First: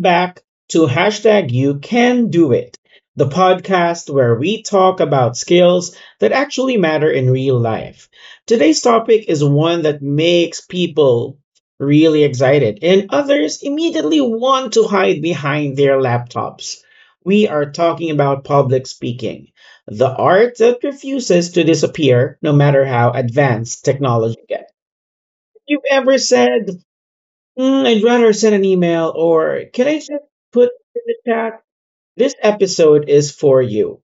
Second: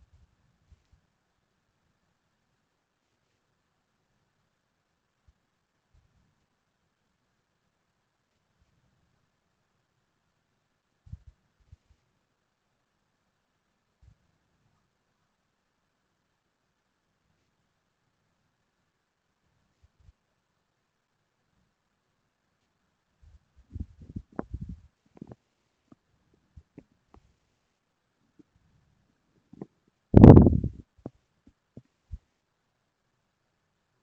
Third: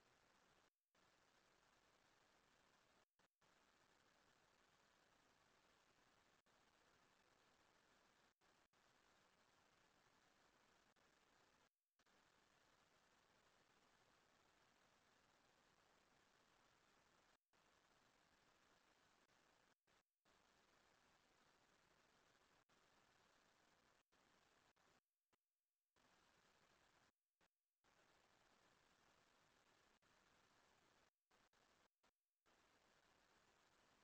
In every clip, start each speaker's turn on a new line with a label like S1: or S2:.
S1: back to hashtag You Can Do It, the podcast where we talk about skills that actually matter in real life. Today's topic is one that makes people really excited, and others immediately want to hide behind their laptops. We are talking about public speaking, the art that refuses to disappear no matter how advanced technology gets. If you've ever said, I'd rather send an email or can I just put in the chat? This episode is for you.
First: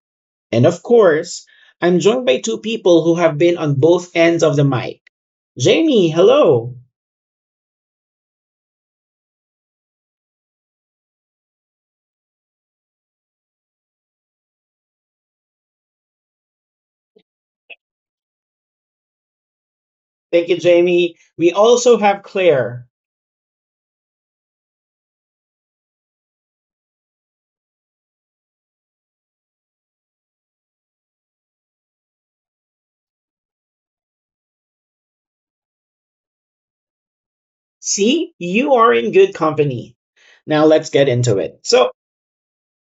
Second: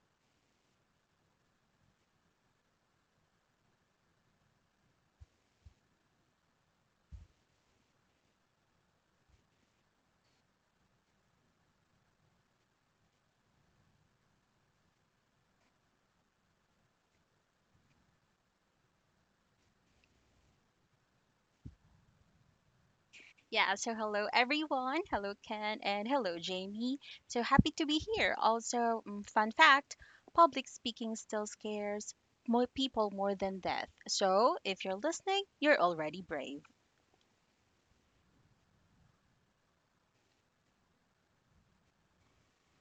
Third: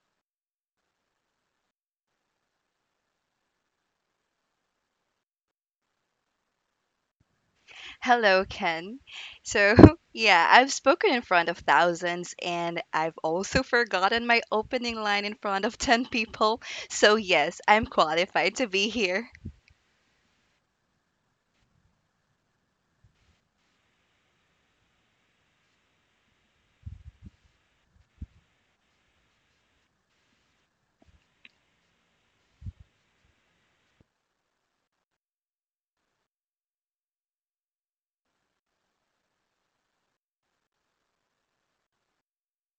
S1: And of course, I'm joined by two people who have been on both ends of the mic. Jamie, hello.
S2: Hello, Ken. So, yeah, I've spoken in front of thousands and I've also forgotten my opening line in front of 10 people. So, yes, I'm qualified to be here.
S1: Thank you, Jamie. We also have Claire.
S3: Yeah, so hello everyone. Hello Ken and hello Jamie. So happy to be here. Also, fun fact, public speaking still scares more people more than death. So, if you're listening, you're already brave.
S1: See, you are in good company. Now let's get into it. So,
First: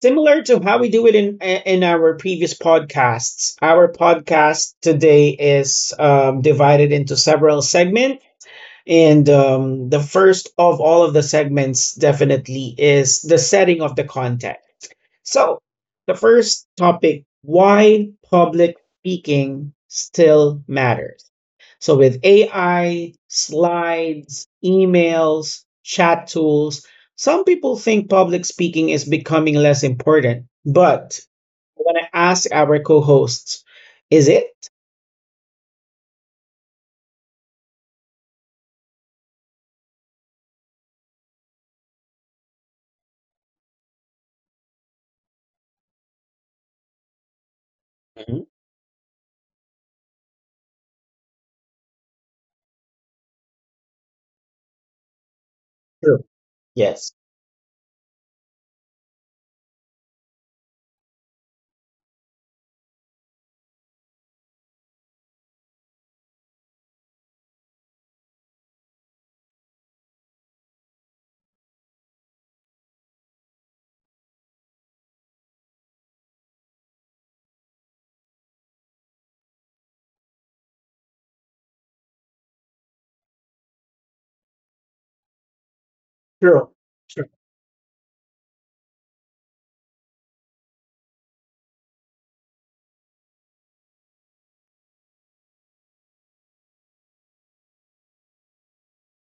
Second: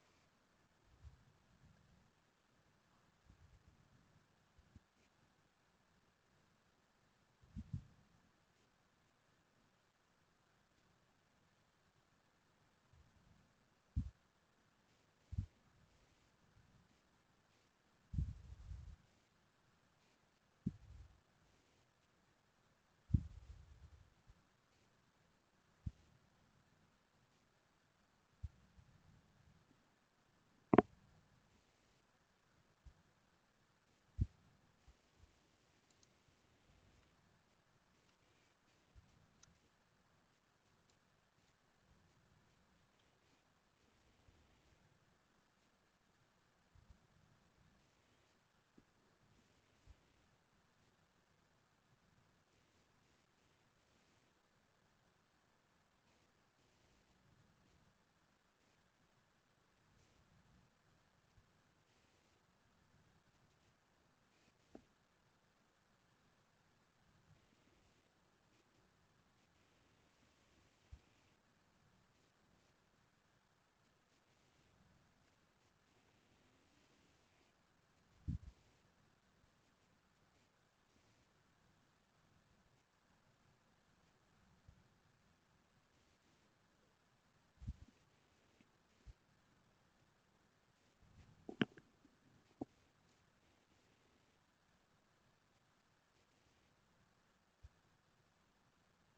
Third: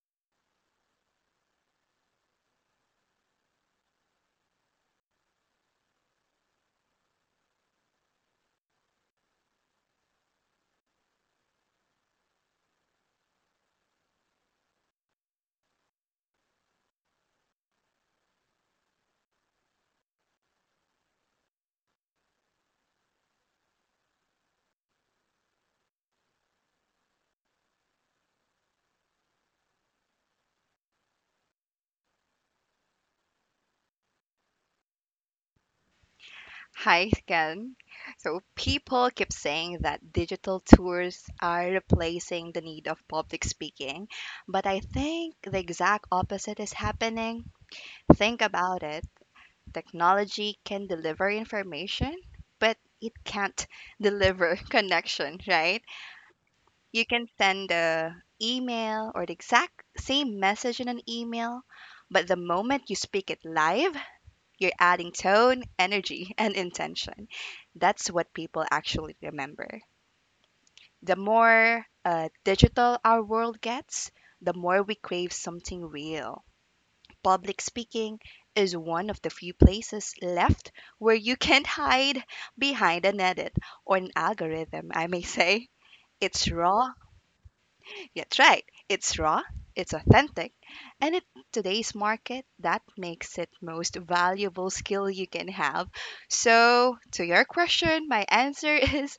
S1: similar to how we do it in our previous podcasts, our podcast today is divided into several segments. And the first of all of the segments definitely is the setting of the content. So, the first topic, why public speaking still matters. So, with AI, slides, emails, chat tools, some people think public speaking is becoming less important. But I want to ask our co hosts, is it?
S2: Hi, Ken. So, people keep saying that digital tours are replacing the need of public speaking, but I think the exact opposite is happening. Think
S1: Mhm.
S2: about it, technology can deliver information, but it can't deliver connection, right?
S1: True.
S2: You
S1: Yes.
S2: can send a email or the exact same message in an email, but the moment you speak it live, you're adding tone, energy, and intention. That's what people actually remember. The more digital our world gets, the more we crave something real. Public speaking is one of the few places left where you can't hide behind an edit or an algorithm, I may say. It's
S1: True.
S2: raw.
S1: True.
S2: That's right. It's raw, it's authentic, and in today's market, that makes it most valuable skill you can have. So, to your question, my answer is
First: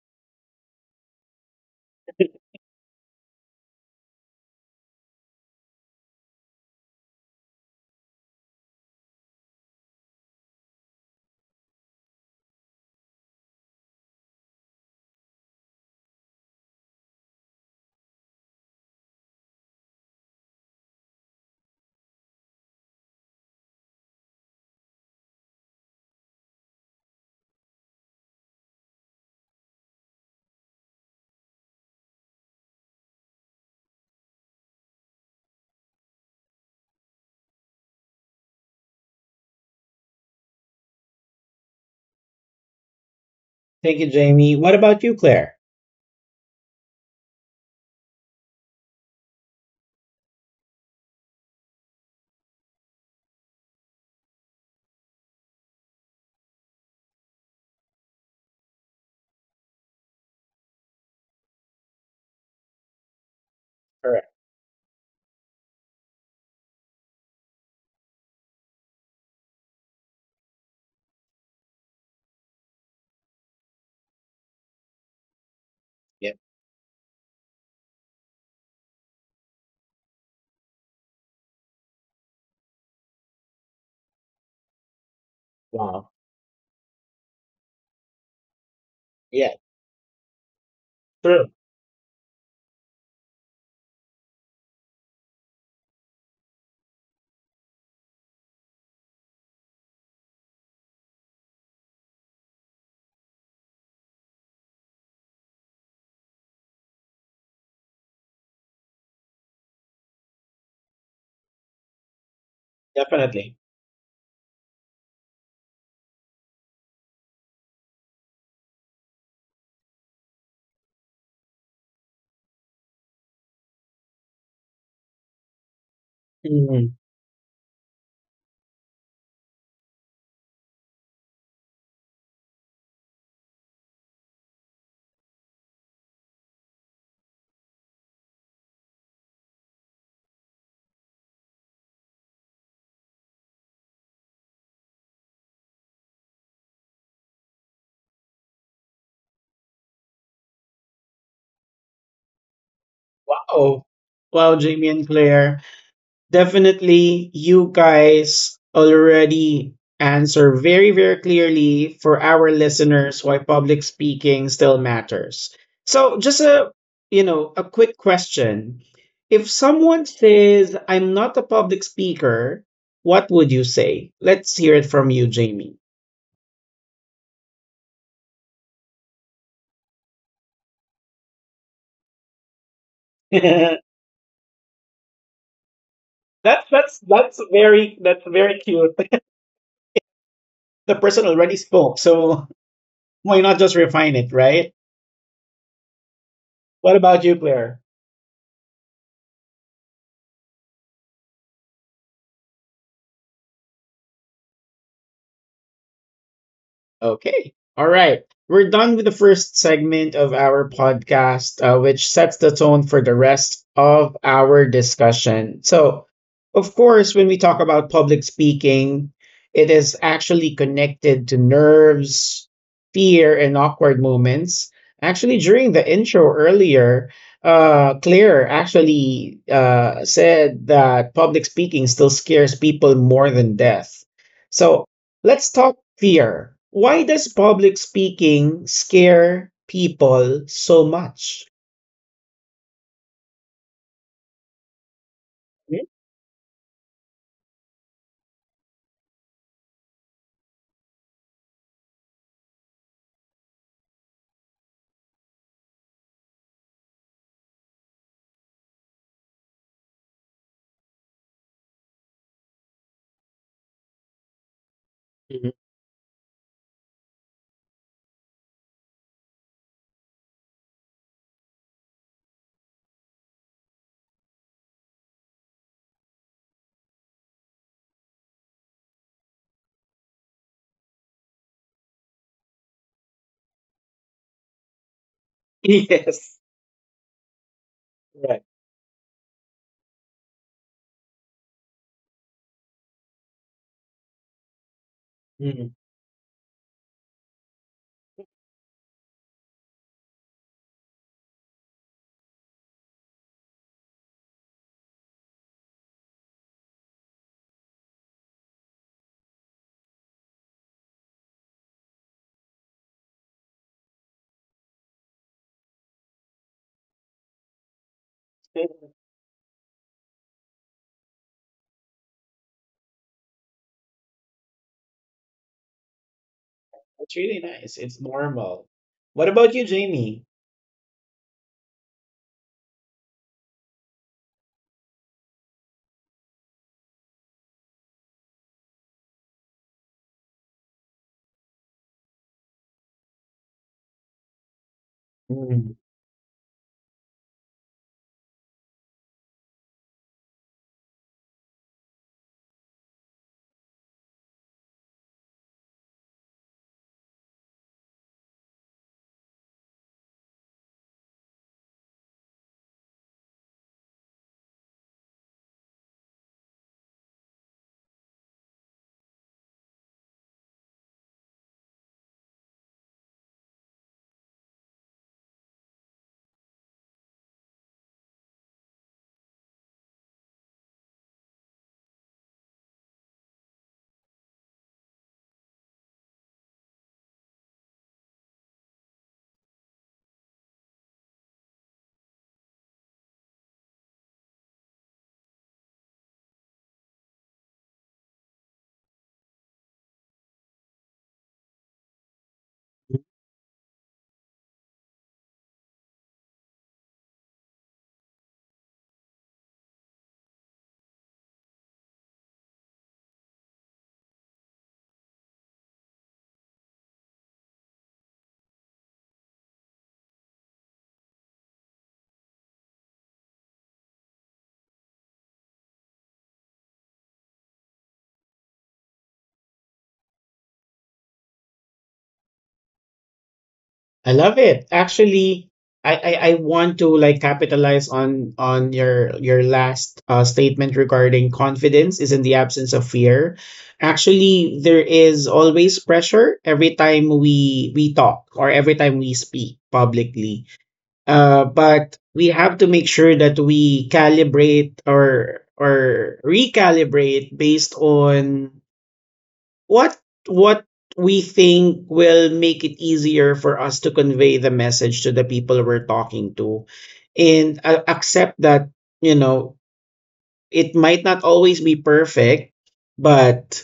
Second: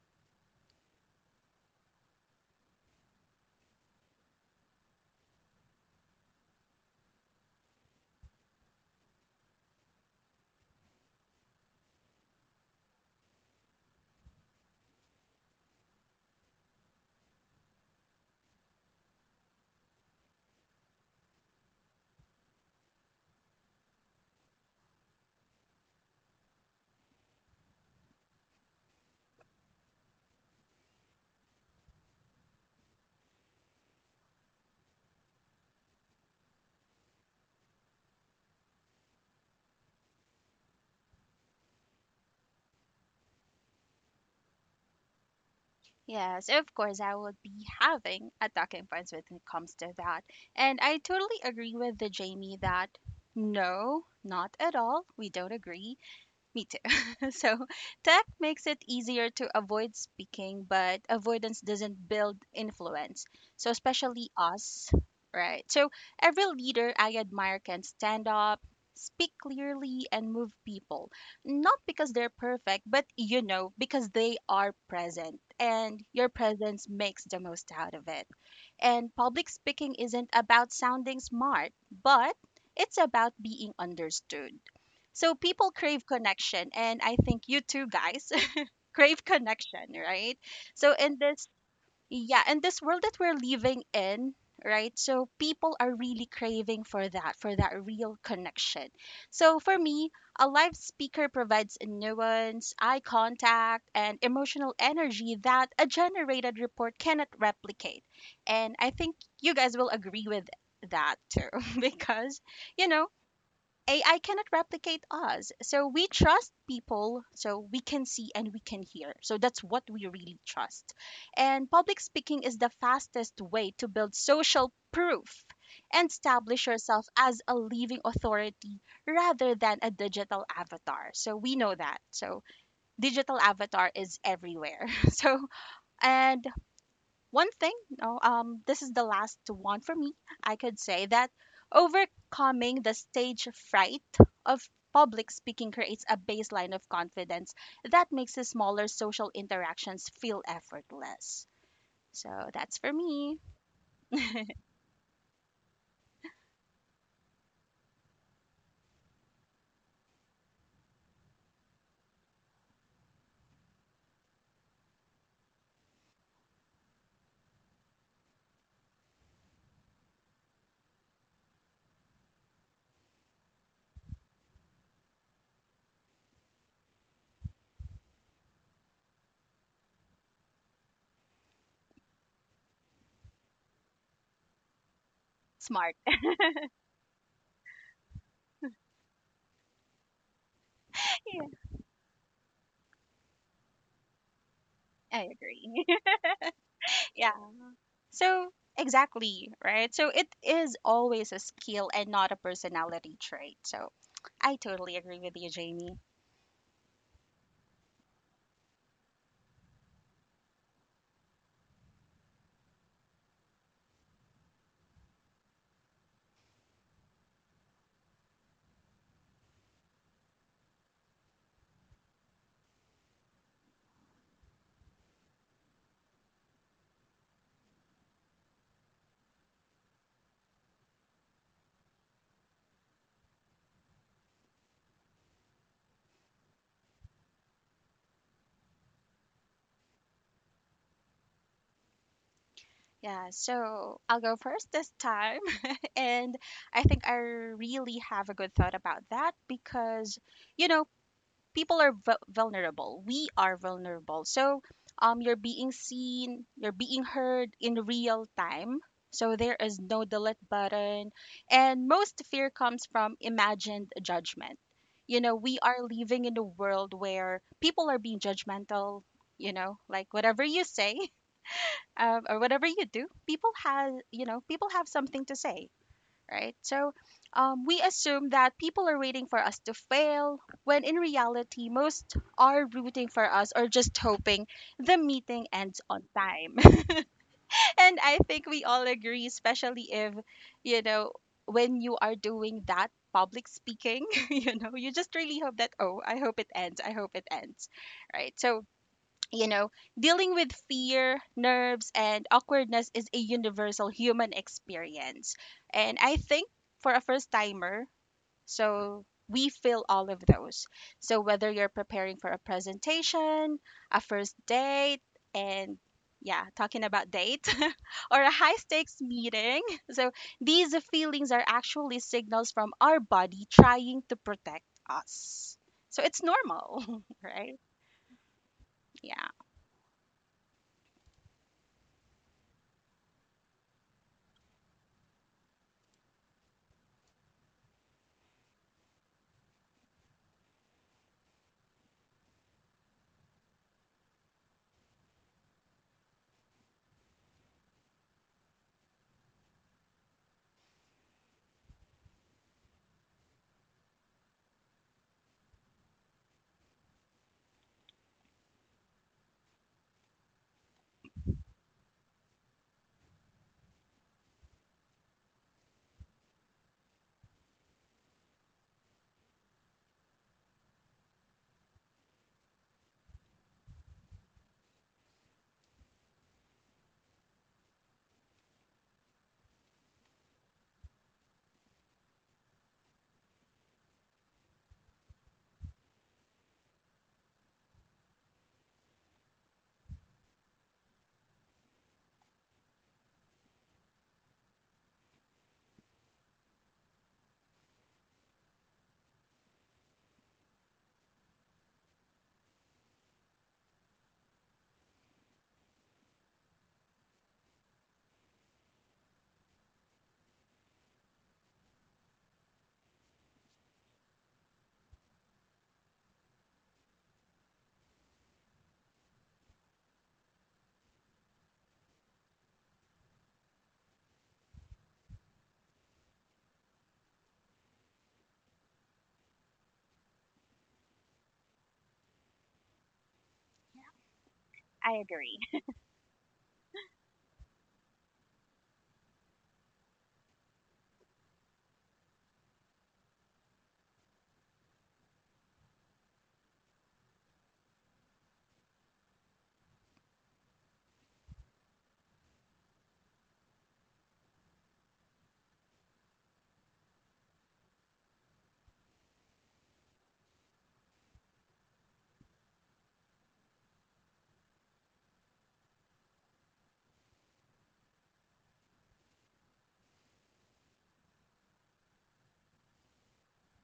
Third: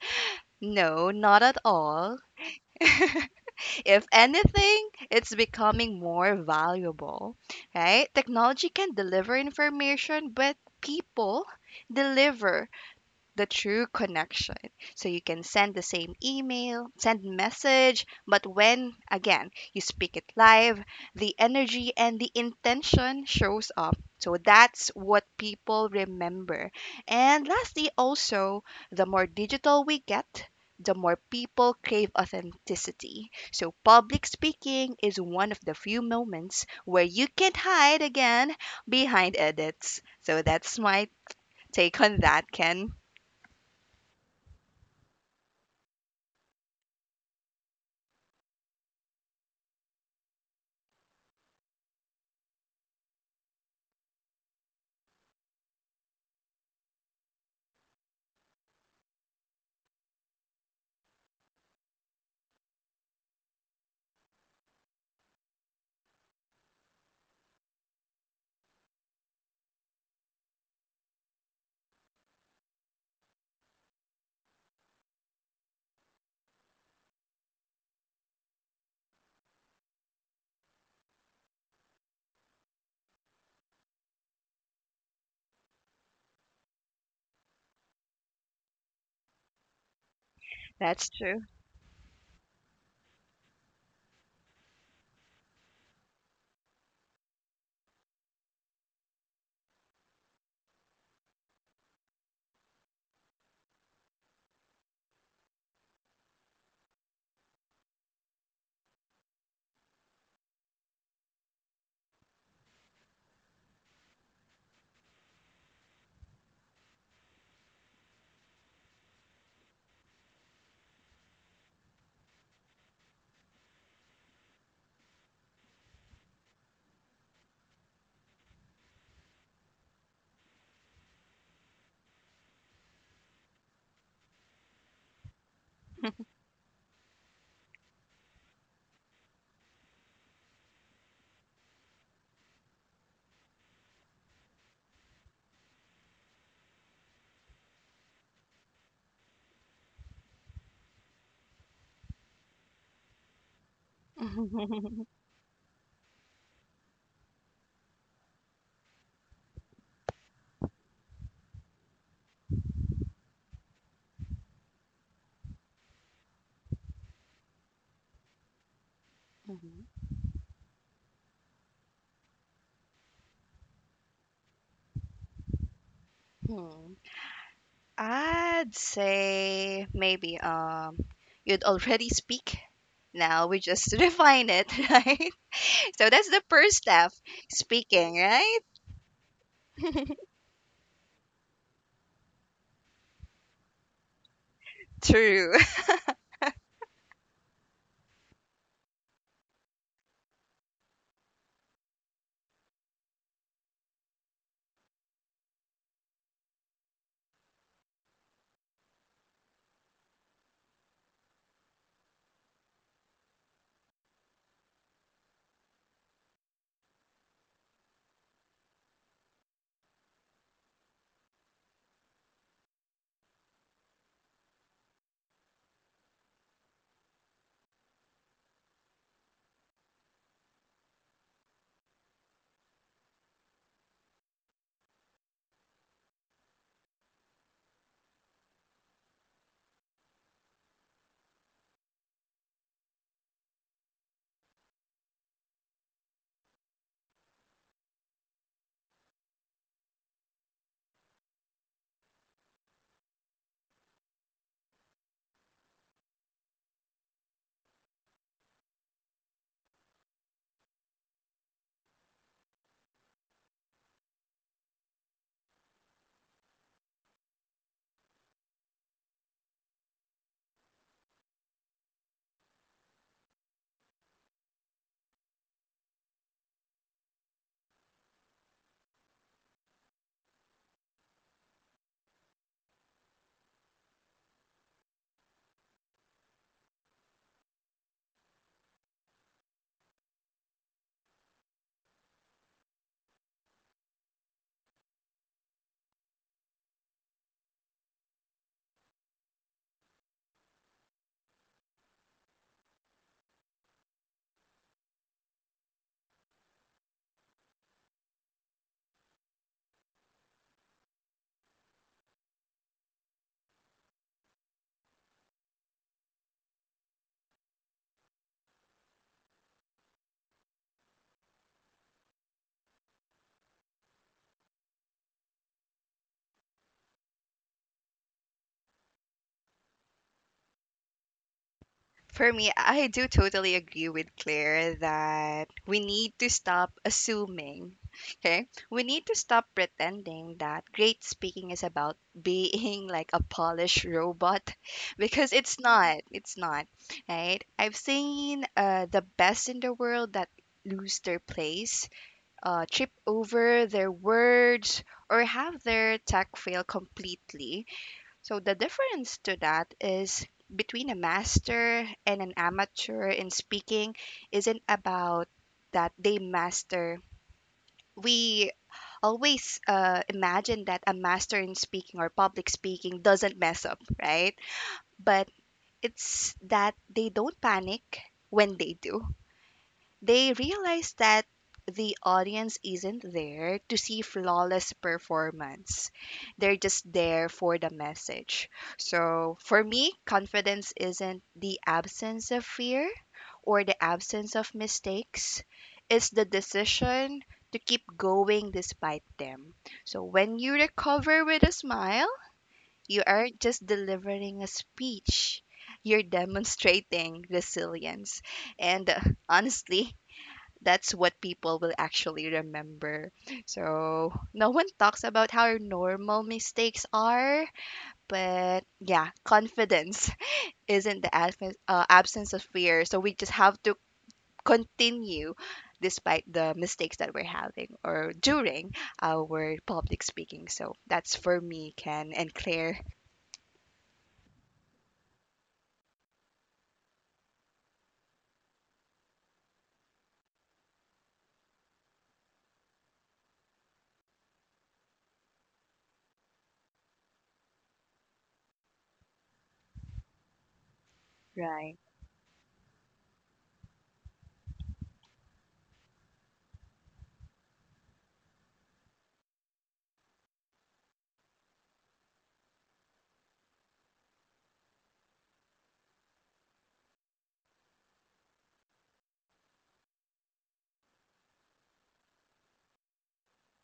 S2: no, not at all. If anything, it's becoming more valuable, right? Technology can deliver information, but people deliver the true connection. So you can send the same email, send message, but when again you speak it live, the energy and the intention shows up. So that's what people remember. And lastly also, the more digital we get, the more people crave authenticity. So public speaking is one of the few moments where you can hide again behind edits. So that's my take on that, Ken.
S1: Thank you, Jamie. What about you, Claire?
S3: Yes, of course I will be having a talking points when it comes to that. And I totally agree with the Jamie that no, not at all. We don't agree. Me too. So, tech makes it easier to avoid speaking, but avoidance doesn't build influence. So, especially
S1: Correct.
S3: us, right? So, every leader I admire can stand up, speak clearly, and move people. Not because they're perfect, but because they are present, and your
S1: Yep.
S3: presence makes the most out of it. And public speaking isn't about sounding smart, but it's about being understood. So people crave
S1: Wow.
S3: connection, and I think you too, guys, crave
S1: Yeah.
S3: connection, right? So
S2: That's
S3: in
S2: true.
S3: this
S1: True.
S3: yeah, and this world that we're living in, right? So people are really craving for that real connection. So for me, a live speaker provides nuance, eye contact, and emotional energy that a generated report cannot replicate. And I think you guys will agree with that too, because, you know,
S1: Definitely.
S3: AI cannot replicate us. So we trust people so we can see and we can hear. So that's what we really trust. And public speaking is the fastest way to build social proof and establish
S1: Mm.
S3: yourself as a living authority rather than a digital avatar. So we know that. So digital avatar is everywhere. So, and one thing, no, this is the last one for me. I could say that overcoming the stage fright of public speaking creates a baseline of confidence that makes the smaller social interactions feel effortless. So that's for me.
S1: Wow. Wow, Jamie and Claire. Definitely, you guys already answer very, very clearly for our listeners why public speaking still matters. So, just a a quick question. If
S2: Mhm.
S1: someone says, I'm not a public speaker, what would you say? Let's hear it from you, Jamie.
S2: Hmm. I'd say maybe you'd already speak. Now we
S1: that's
S2: just refine it, right?
S3: Smart.
S2: So that's the first
S1: that's
S2: step,
S1: that's very
S2: speaking,
S1: that's very
S2: right?
S1: cute. The person already spoke, so why not just refine it, right?
S3: I
S2: True.
S3: agree.
S1: What about
S3: Yeah.
S1: you, Blair?
S3: So, exactly, right? So it is always a skill and not a personality trait. So I totally agree with you, Jamie.
S1: Okay. All right. We're done with the first segment of our podcast, which sets the tone for the rest of our discussion. So, of course, when we talk about public speaking, it is actually connected to nerves, fear, and awkward moments. Actually, during the intro earlier, Claire actually said that public speaking still scares people more than death. So, let's talk fear. Why does public speaking scare people so much?
S3: Yeah, so I'll go first this time.
S1: Mhm.
S3: And I think I really have a good thought about that because, you know, people are vulnerable. We are vulnerable. So, you're being seen, you're being heard in real time. So there is no delete button. And most fear comes from imagined judgment.
S1: Mhm.
S3: We are living in a world where people are being judgmental, like whatever you say, or whatever you do, people have something to say, right? So we assume that people are waiting for us to fail, when in reality, most are rooting for us or just hoping the meeting ends on
S1: Yes,
S3: time. And I
S1: right.
S3: think we all agree, especially if, you know, when you are doing that public speaking, you just really hope
S1: Mm.
S3: that, oh, I hope it ends, I hope it ends, right? So you know, dealing with fear, nerves, and awkwardness is a universal human experience. And I think for a first timer, so we feel all of those. So whether you're preparing for a presentation, a first date, and yeah, talking about date or a high
S1: It's
S3: stakes meeting. So these feelings are actually signals from our body trying to protect us. So it's normal,
S1: really
S3: right?
S1: nice. It's normal.
S3: Yeah,
S1: What about you, Jamie?
S2: For me, I do totally agree with Claire that we need to stop assuming. Okay? We need to stop pretending that great speaking is about being like a polished robot because it's
S1: Mm.
S2: not. It's not. Right? I've seen the best in the world that lose their place, trip over their words, or have their tech fail completely. So the difference to that is between a master and an amateur in speaking isn't about that they master. We always imagine that a master in speaking or public speaking doesn't mess up, right? But it's that they don't panic when they do. They realize that the audience isn't there to see flawless performance. They're just there for the message. So, for me, confidence isn't the absence of fear or the absence of mistakes. It's the decision to keep going despite them. So, when you recover with a smile, you aren't just delivering a speech, you're demonstrating resilience. And honestly, that's what people will actually remember. So, no one talks about how normal mistakes are, but yeah, confidence isn't the absence of fear. So, we just have to continue despite the mistakes that we're having or during our public speaking. So, that's for me, Ken and Claire.
S1: I love it.
S3: I agree.
S1: Actually, I want to like capitalize on your last statement regarding confidence is in the absence of fear. Actually, there is always pressure every time we talk or every time we speak publicly. Uh,
S2: Right.
S1: but we have to make sure that we calibrate or recalibrate based on what what we think will make it easier for us to convey the message to the people we're talking to and accept that, you know, it might not always be perfect, but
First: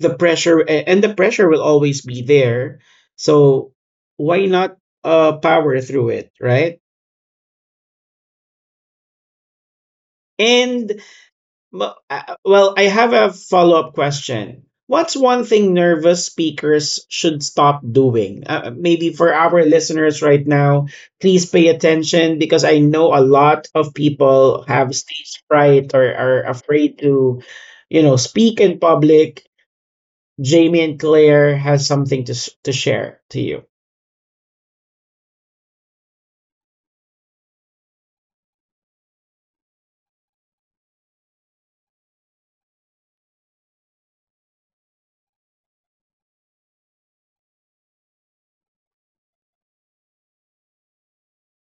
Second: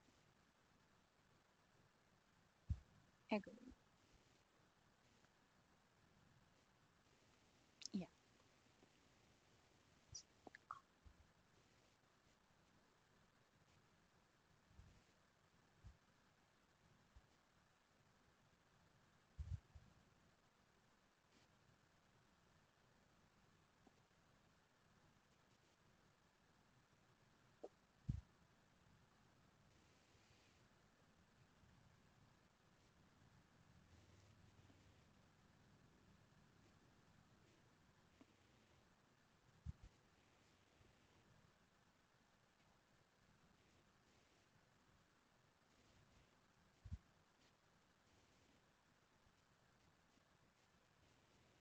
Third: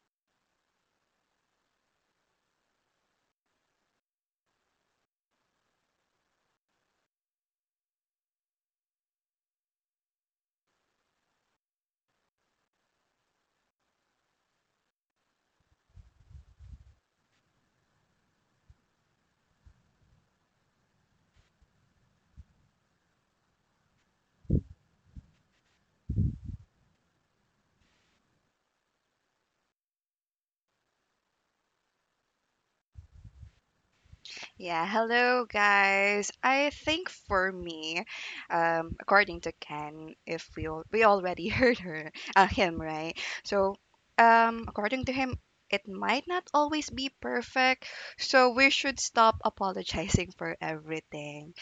S1: the pressure a- and the pressure will always be there, so why not power through it, right?
S3: Yeah,
S1: And well, I have a follow up question. What's one thing nervous speakers should stop doing? Maybe for our listeners right now, please pay attention because I know a lot of people have stage fright or are afraid to, you know, speak in public. Jamie and Claire has something to to share to you.
S2: Yeah, hello guys. I think for me, according to Ken, if we already heard her, him, right? So, according to him, it might not always be perfect. So we should stop apologizing for everything.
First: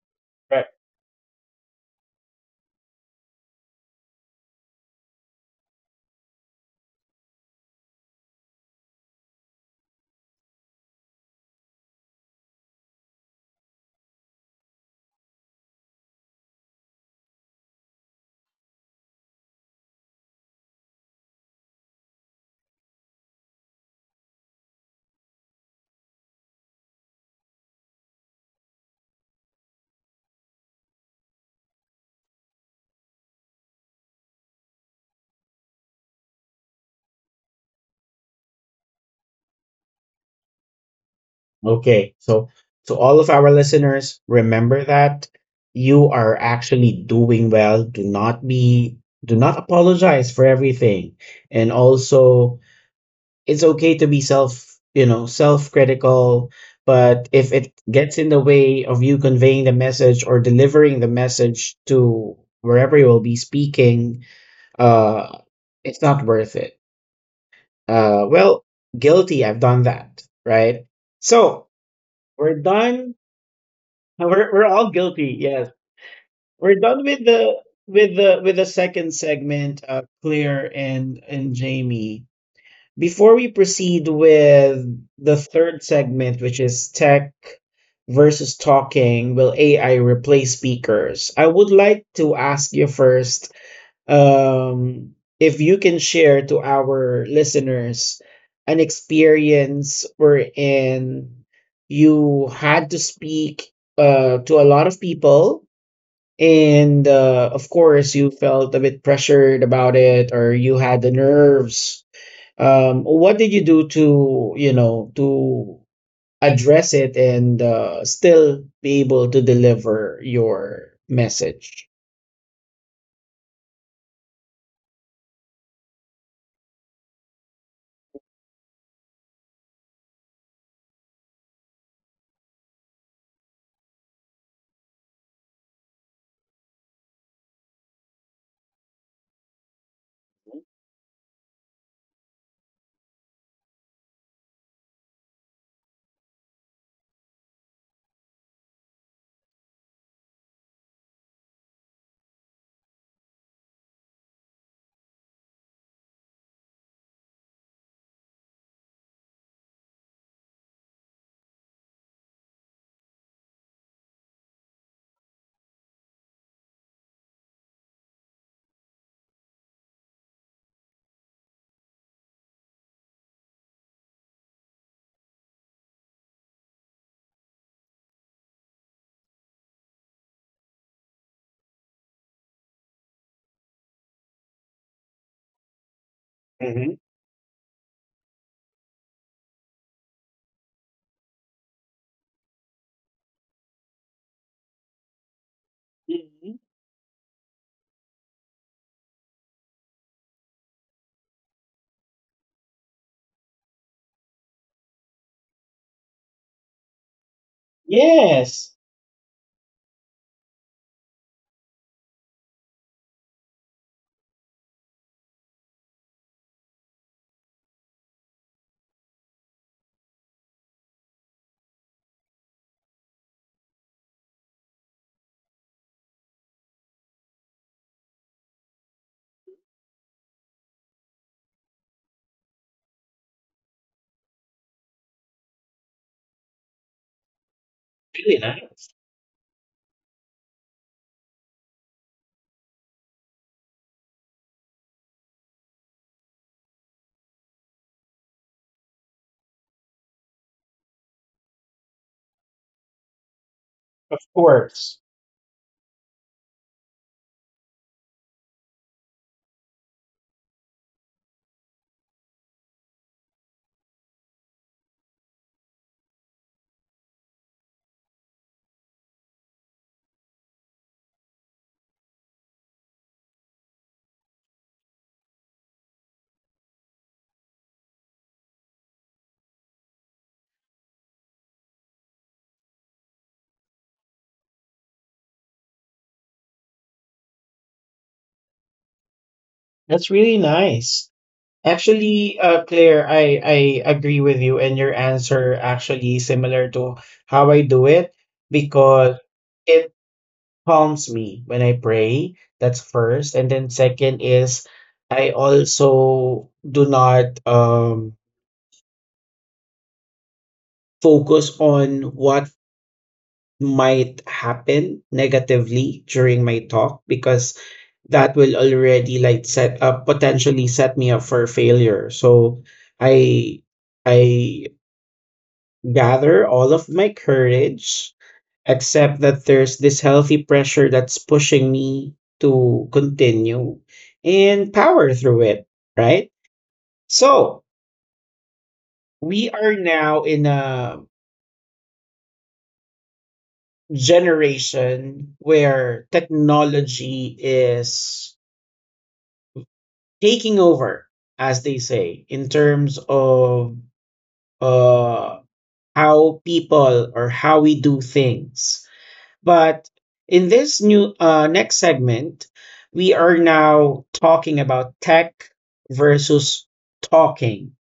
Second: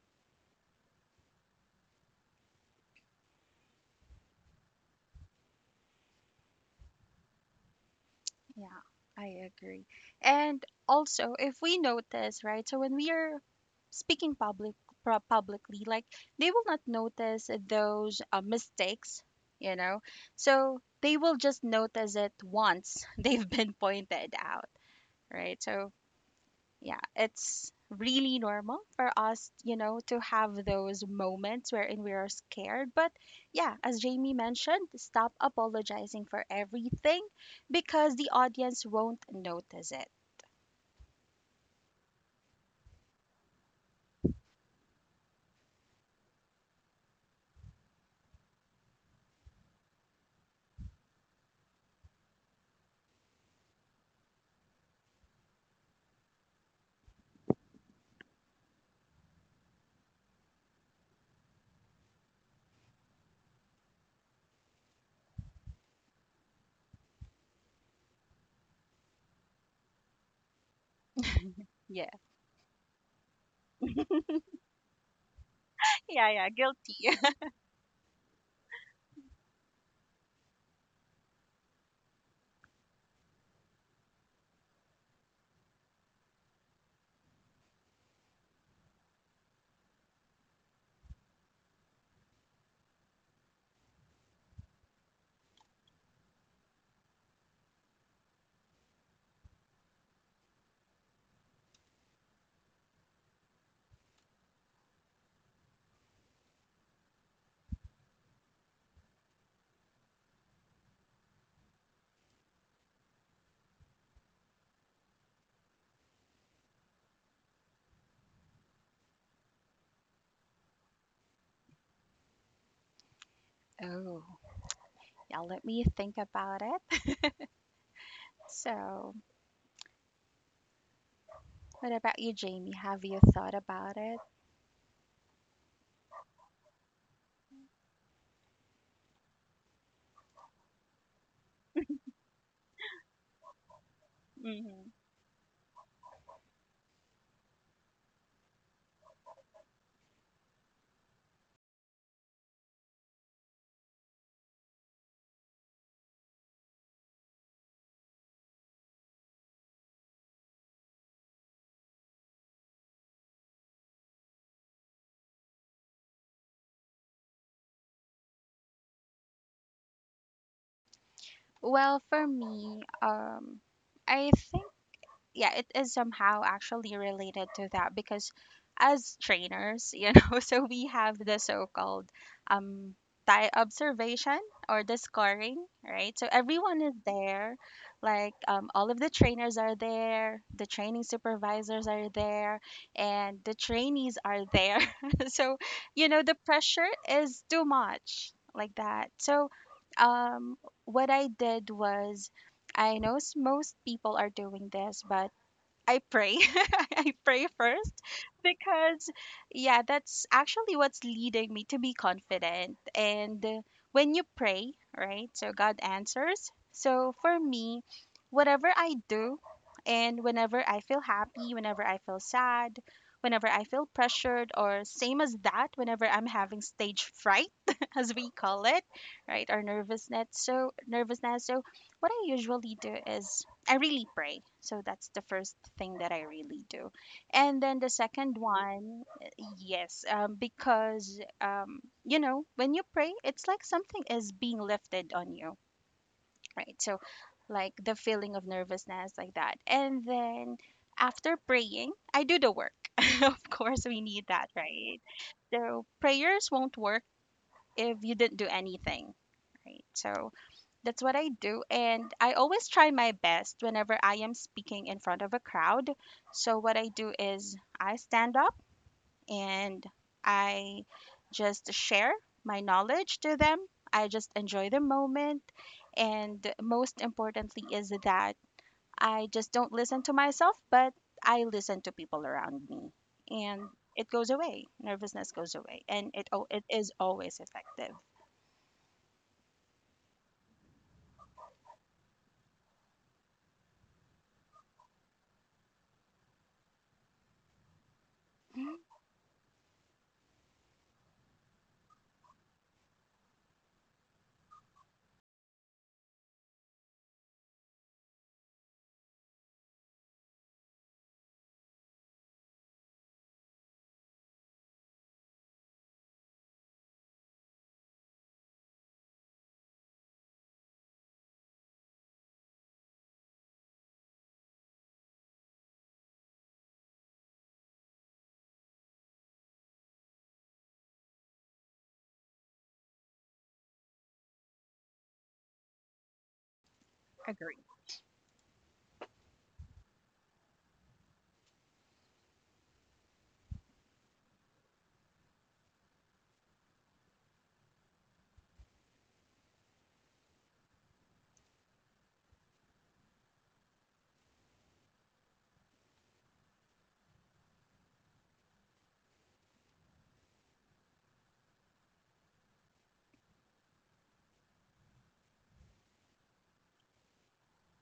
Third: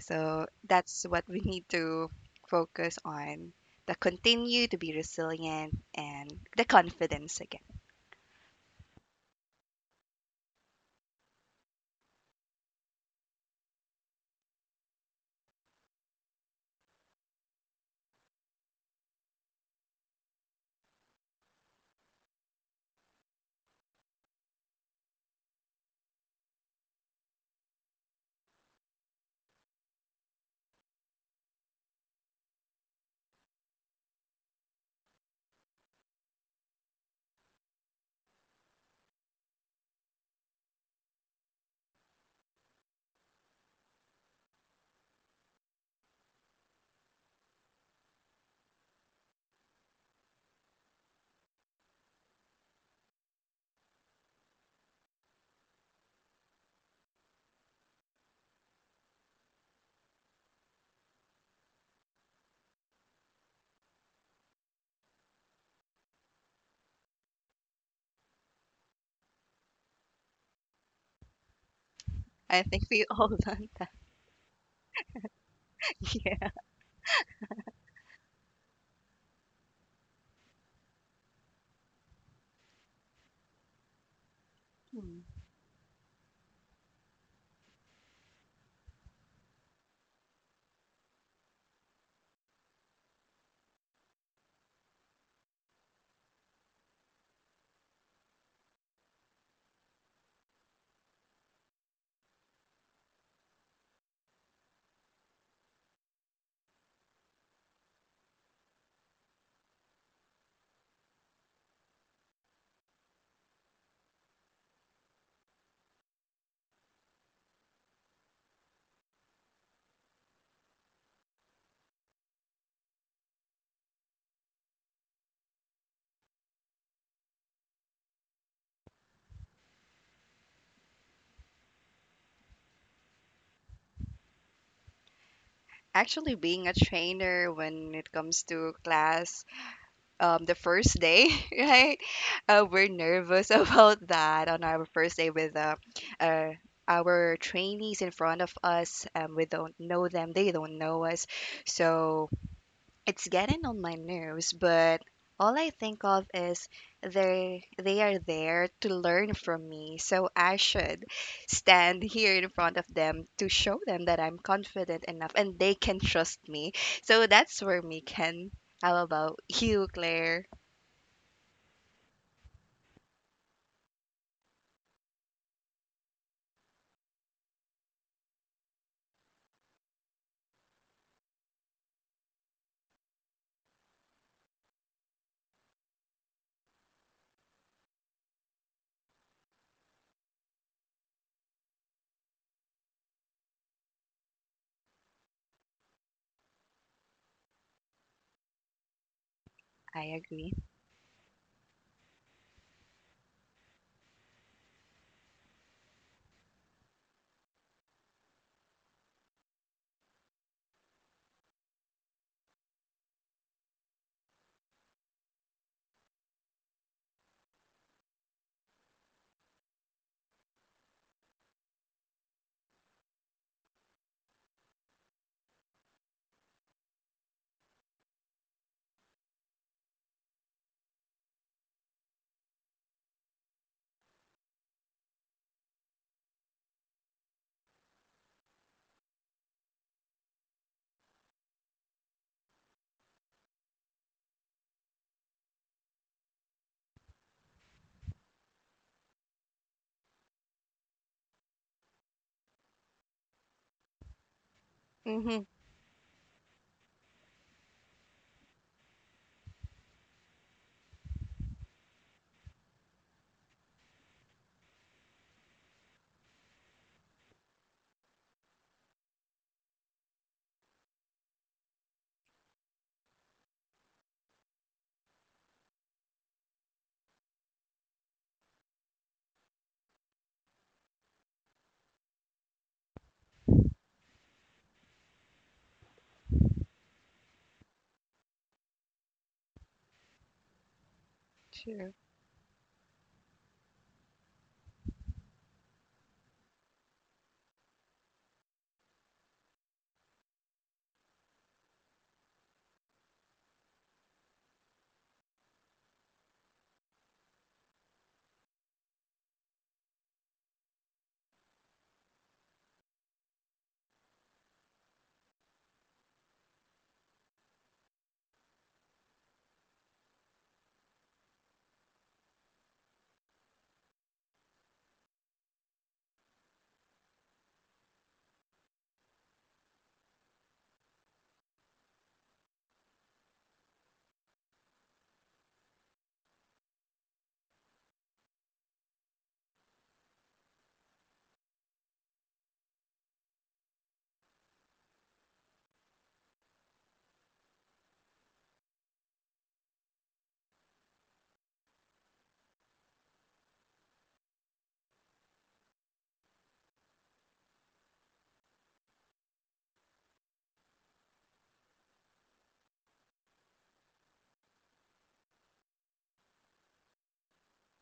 S2: So that's what we need to focus on. The continue to be resilient and the confidence again.
S3: yeah, I agree. And also, if we notice, right? So when we are speaking publicly, like they will not notice those mistakes, you know. So they will just notice it once they've been pointed out, right? So, yeah, it's really normal for us, to have those moments wherein we are scared. But yeah, as Jamie mentioned, stop apologizing for everything because the audience won't notice it.
S1: Okay, so to all of our listeners, remember that you are actually doing well. Do not apologize for everything. And also, it's okay to be self-critical, but if it gets in the way of you conveying the message or delivering the message to wherever you will be speaking, uh, it's not worth it. Well, guilty, I've done that, right? So,
S3: Yeah.
S1: we're
S2: I think we
S1: done.
S2: all
S1: No, we're all guilty. Yes,
S2: like,
S3: Yeah,
S2: yeah.
S3: yeah,
S1: we're done
S3: guilty.
S1: with the with the second segment. Claire and Jamie. Before we proceed with the third segment, which is tech versus talking, will AI replace speakers? I would like to ask you first, if you can share to our listeners an experience wherein you had to speak to a lot of people, and of course, you felt a bit pressured about it, or you had the nerves. What did you do to, you know, to address it and still be able to deliver your message?
S3: Oh, yeah, let me think about it. So, what about you, Jamie? Have you thought about it?
S2: Actually being a trainer when it comes to class, the first day, right, we're nervous about that on our
S3: Hmm.
S2: first day with uh, our trainees in front of us. We don't know them, they don't know us, so it's getting on my nerves, but all I think of is they are there to learn from me, so I should stand here in front of them to show them that I'm confident enough and they can trust me. So that's where me can. How about you, Claire?
S3: Well, for me, I think, yeah, it is somehow actually related to that because as trainers, so we have the so-called um observation or the scoring, right? So everyone
S1: Mm-hmm.
S3: is there, like all of the trainers are there, the training supervisors are there, and the trainees are there. So the
S1: Mhm.
S3: pressure is too much like that. So
S2: I agree.
S3: um, what I did was I know most people are doing this, but I pray. I pray first
S1: Yes.
S3: because, yeah, that's actually what's leading me to be confident. And when you pray, right, so God answers. So for me, whatever I do, and whenever I feel happy, whenever I feel sad, whenever I feel pressured, or same as that, whenever I'm having stage fright, as we call it, right, or nervousness. So, nervousness. So, what I usually do is I really pray. So that's the first thing that I really do. And then the second one, yes, because, when you pray, it's like something is being lifted on you, right? So, like the feeling of nervousness, like that. And then after praying, I do the work. Of course, we
S1: Of
S3: need that,
S1: course.
S3: right?
S2: Hmm.
S3: So, prayers won't work if you didn't do anything, right? So, that's what I do. And I always try my best whenever I am speaking in front of a crowd. So, what I do is I stand up and I just share my knowledge to them. I just enjoy the moment. And most importantly, is that I just don't listen to myself, but I listen to people around me. And it goes away. Nervousness goes away. And it is always effective.
S1: That's really nice. Actually, Claire, I agree with you, and your answer actually similar to how I do it because it calms me when I pray. That's first. And then second is I also do not focus on what might happen negatively during my talk because that will already like set up, potentially set me up for failure. So i I gather all of my courage, except that there's this healthy pressure that's pushing me to continue and power through it, right? So
S3: Agree.
S1: we are now in a generation where technology is taking over, as they say, in terms of, uh, how people or how we do things. But in this new next segment, we are now talking about tech versus talking.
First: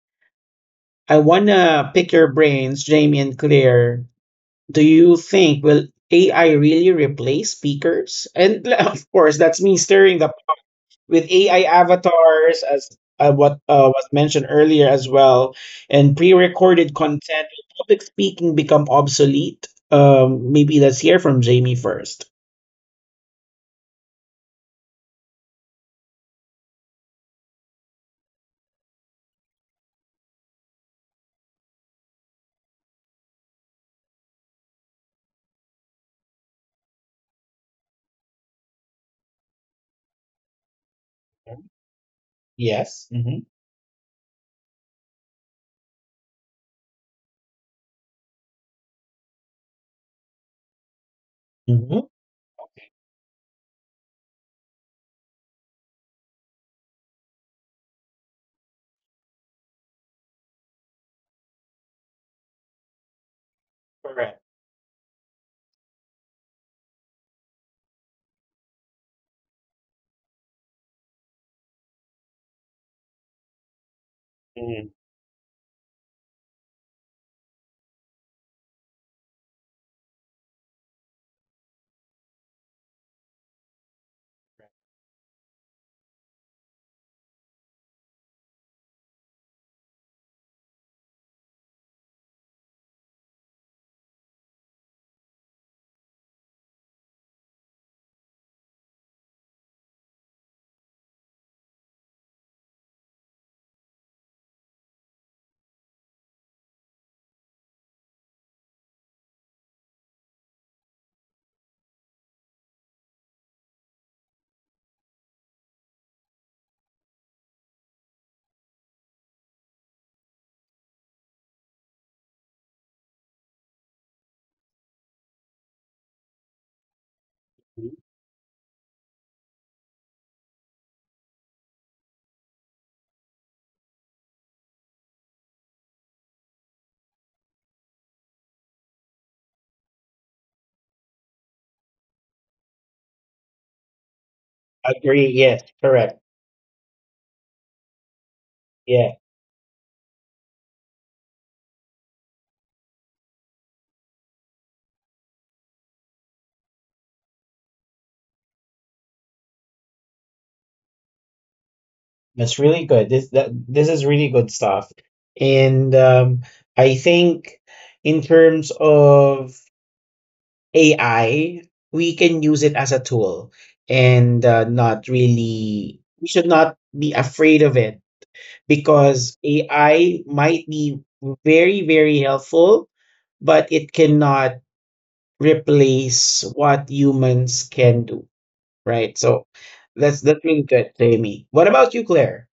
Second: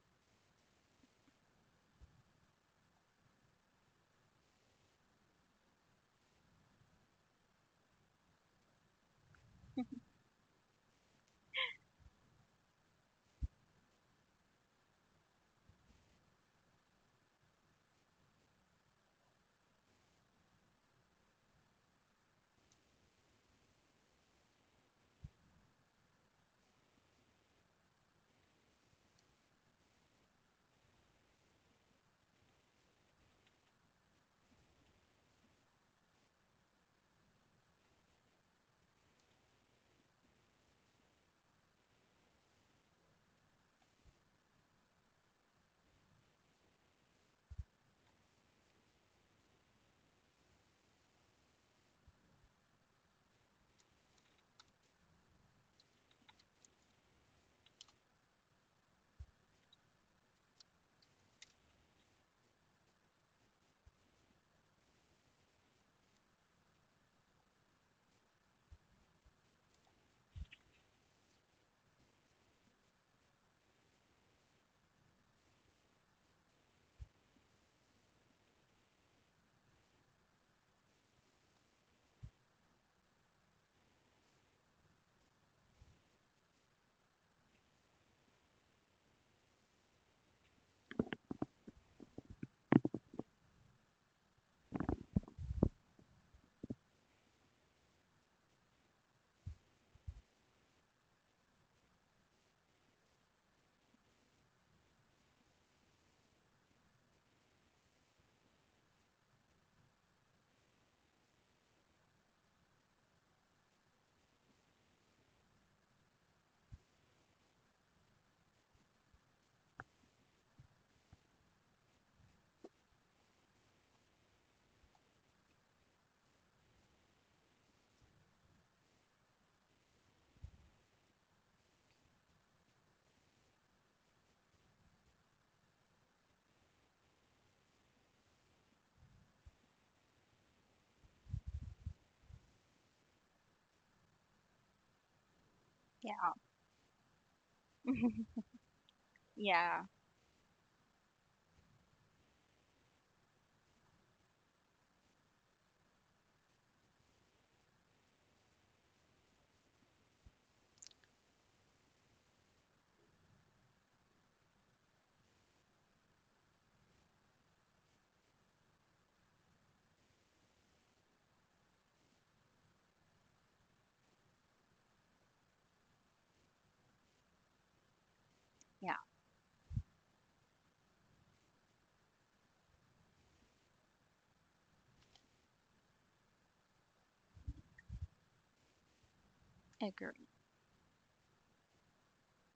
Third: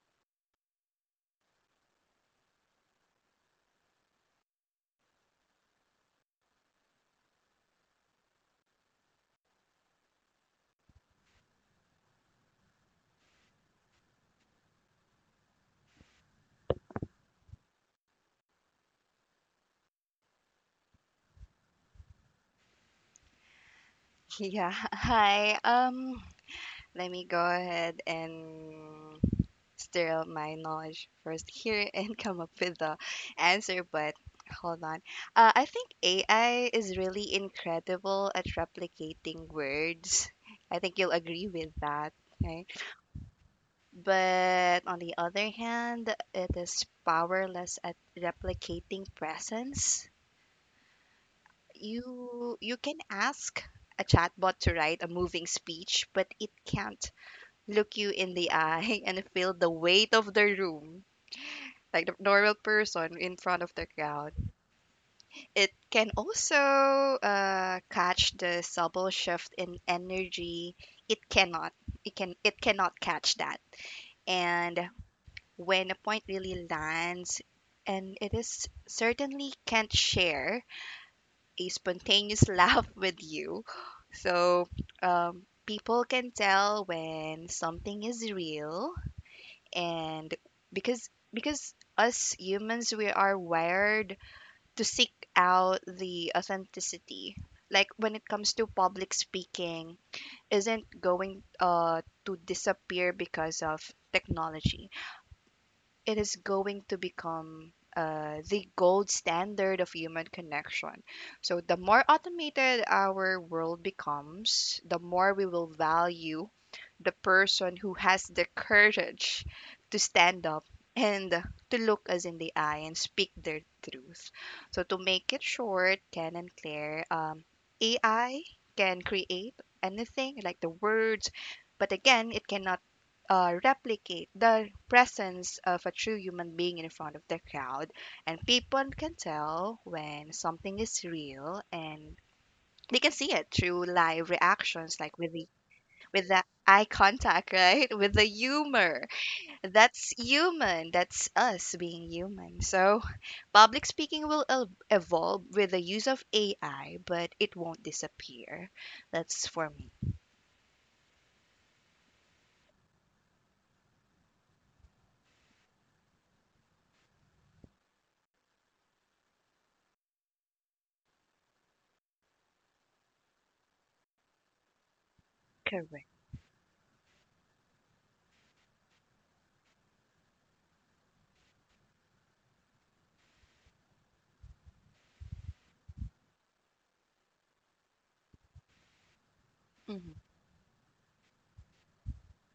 S1: I want to pick your brains, Jamie and Claire. Do you think will AI really replace speakers? And of course, that's me stirring the with AI avatars, as what was mentioned earlier as well, and pre-recorded content, will public speaking become obsolete? Maybe let's hear from Jamie first.
S2: Yeah. Hi. Let me go ahead and steal my knowledge first here and come up with the answer, but hold on. I think AI is really incredible at replicating words. I think you'll agree
S1: Okay.
S2: with that, right?
S1: Yes. Hmm.
S2: But on the other hand, it is powerless at replicating presence.
S1: Hmm.
S2: You can ask a chatbot to write a moving speech, but it can't look you in the eye and feel the weight of the room like the normal person in front of the crowd.
S1: Correct.
S2: It can also catch the subtle shift in energy. It cannot. It can. It cannot catch that. And
S1: Mhm.
S2: when a point really lands, and it is certainly can't share a spontaneous laugh with you. So people can tell when something is real, and because us humans, we are wired to seek out the authenticity. Like when it comes to public speaking, isn't going to disappear because of technology, it is going to become the gold standard of human connection. So, the more automated our world becomes, the more we will value the person who has the courage to stand up and to look us in the eye and speak their truth. So, to make it short, Ken and Claire,
S1: Mhm.
S2: AI can create anything like the words, but again, it cannot replicate the presence of a true human being in front of the crowd, and people can tell when something is real, and they can see it through live reactions, like
S1: Agree. Yes. Correct.
S2: with
S3: Yeah.
S2: the eye contact, right? With the humor.
S1: Yes.
S3: Yeah.
S2: That's human. That's us being human. So, public speaking will evolve with the use of AI, but it won't disappear. That's for me.
S1: That's really good. This, that this is really good stuff. And I think in terms of AI, we can use it as a tool and, not really,
S2: Correct.
S1: we should not be afraid of it
S3: Yeah.
S1: because AI might be very, very helpful, but it cannot replace what humans can do, right? So
S2: Mhm.
S3: Agree.
S1: that's really good, Jamie. What about you, Claire?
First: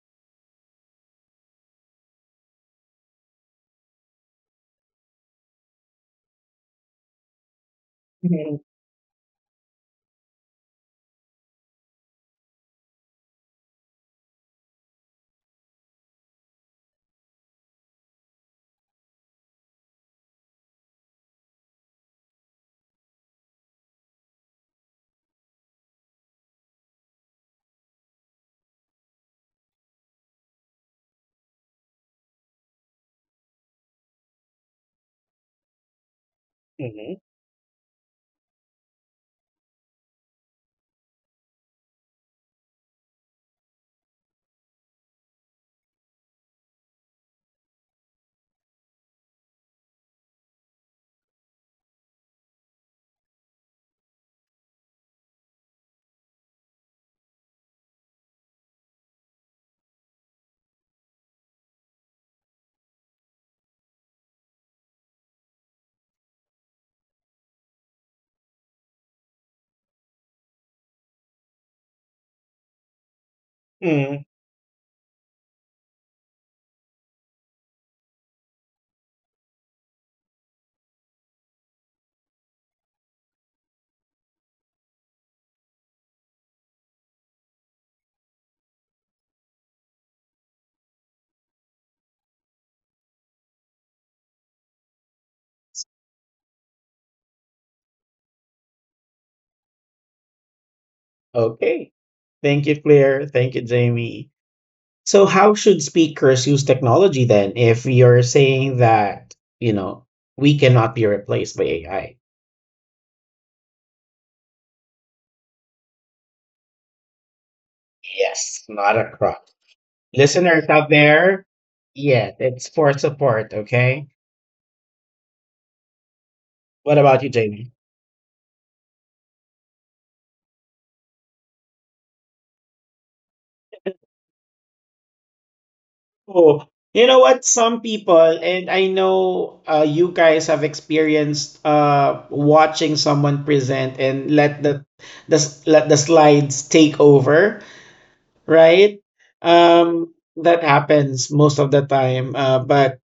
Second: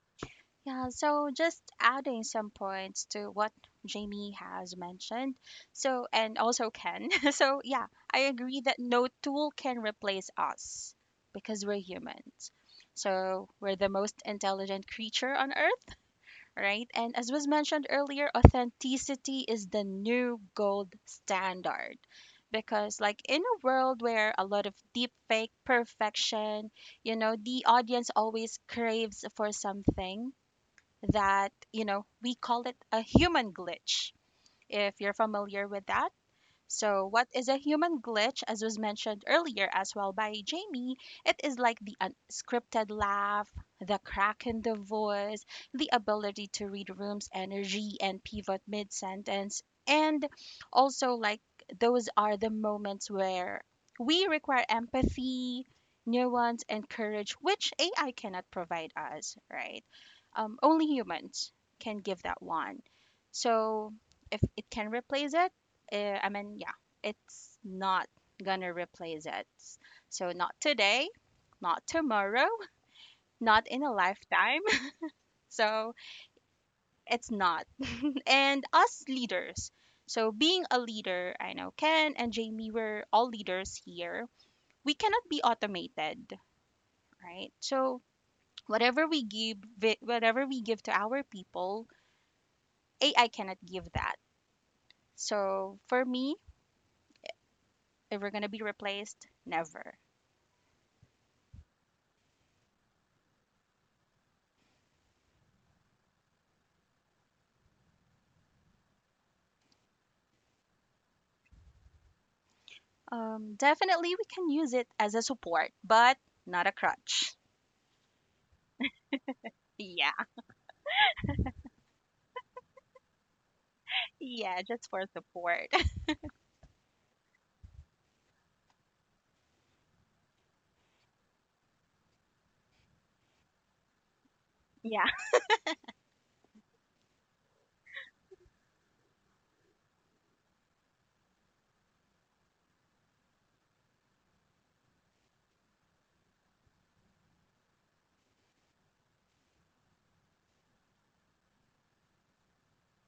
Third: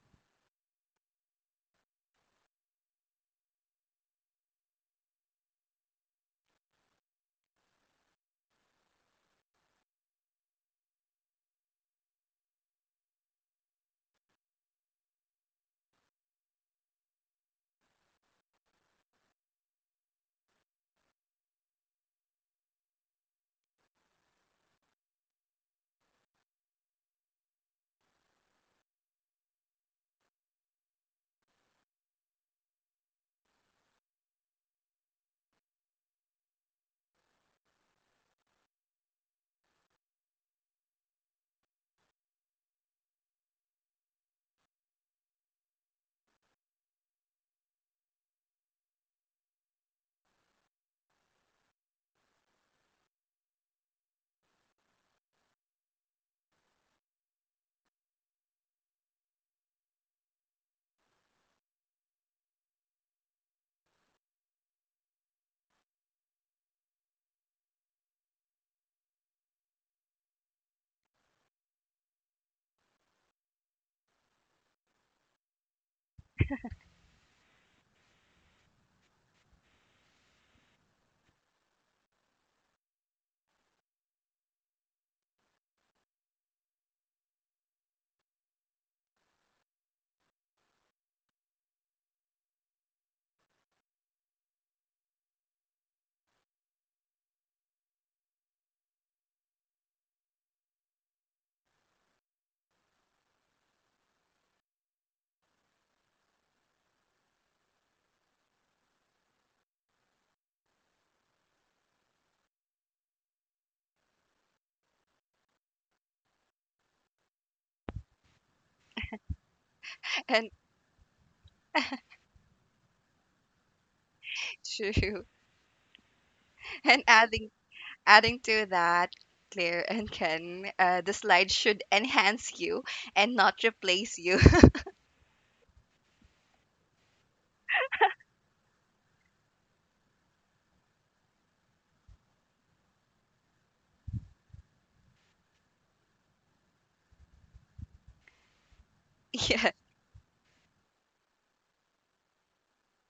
S3: Yeah, so just adding some points to what Jamie has mentioned. So, and also Ken. So, yeah, I
S1: Mhm,
S3: agree that no tool can replace us because we're humans. So, we're the most intelligent creature on earth, right? And as was mentioned earlier, authenticity is the new gold standard. Because, like, in a world where a lot of deep fake perfection, the audience always craves for something that, we call it a human glitch. If you're familiar with that, so,
S1: mhm,
S3: what is a human glitch, as was mentioned earlier as well by Jamie? It is like the unscripted laugh, the crack in the voice, the ability to read rooms energy and pivot mid sentence, and also like those are the moments where we require empathy, nuance, and courage, which AI cannot provide us, right? Only humans can give that one. So, if it can replace it, I mean, yeah, it's not gonna replace it. So not today, not tomorrow, not in a
S1: mhm.
S3: lifetime. So it's not. And us leaders. So being a leader, I know Ken and Jamie were all leaders here. We cannot be automated, right? So whatever we give to our people, AI cannot give that. So for me, if we're gonna be replaced, never.
S1: Okay. Thank you, Claire. Thank you, Jamie. So, how should speakers use technology then if you're saying that, you know, we cannot be replaced by AI?
S3: Definitely we can use it as a support, but not a crutch.
S1: Yes, not a crock.
S3: Yeah,
S1: Listeners out there, yes, it's for support, okay?
S3: yeah, just for
S2: True.
S3: support.
S1: What
S2: And
S1: about you,
S2: adding
S1: Jamie?
S2: Adding to that, Claire and Ken, the slides should enhance you and not replace you.
S3: Yeah.
S1: Oh, you know what? Some people, and I know you guys have experienced watching someone present and let let the slides take over, right?
S2: Yes.
S1: That happens most of the time. But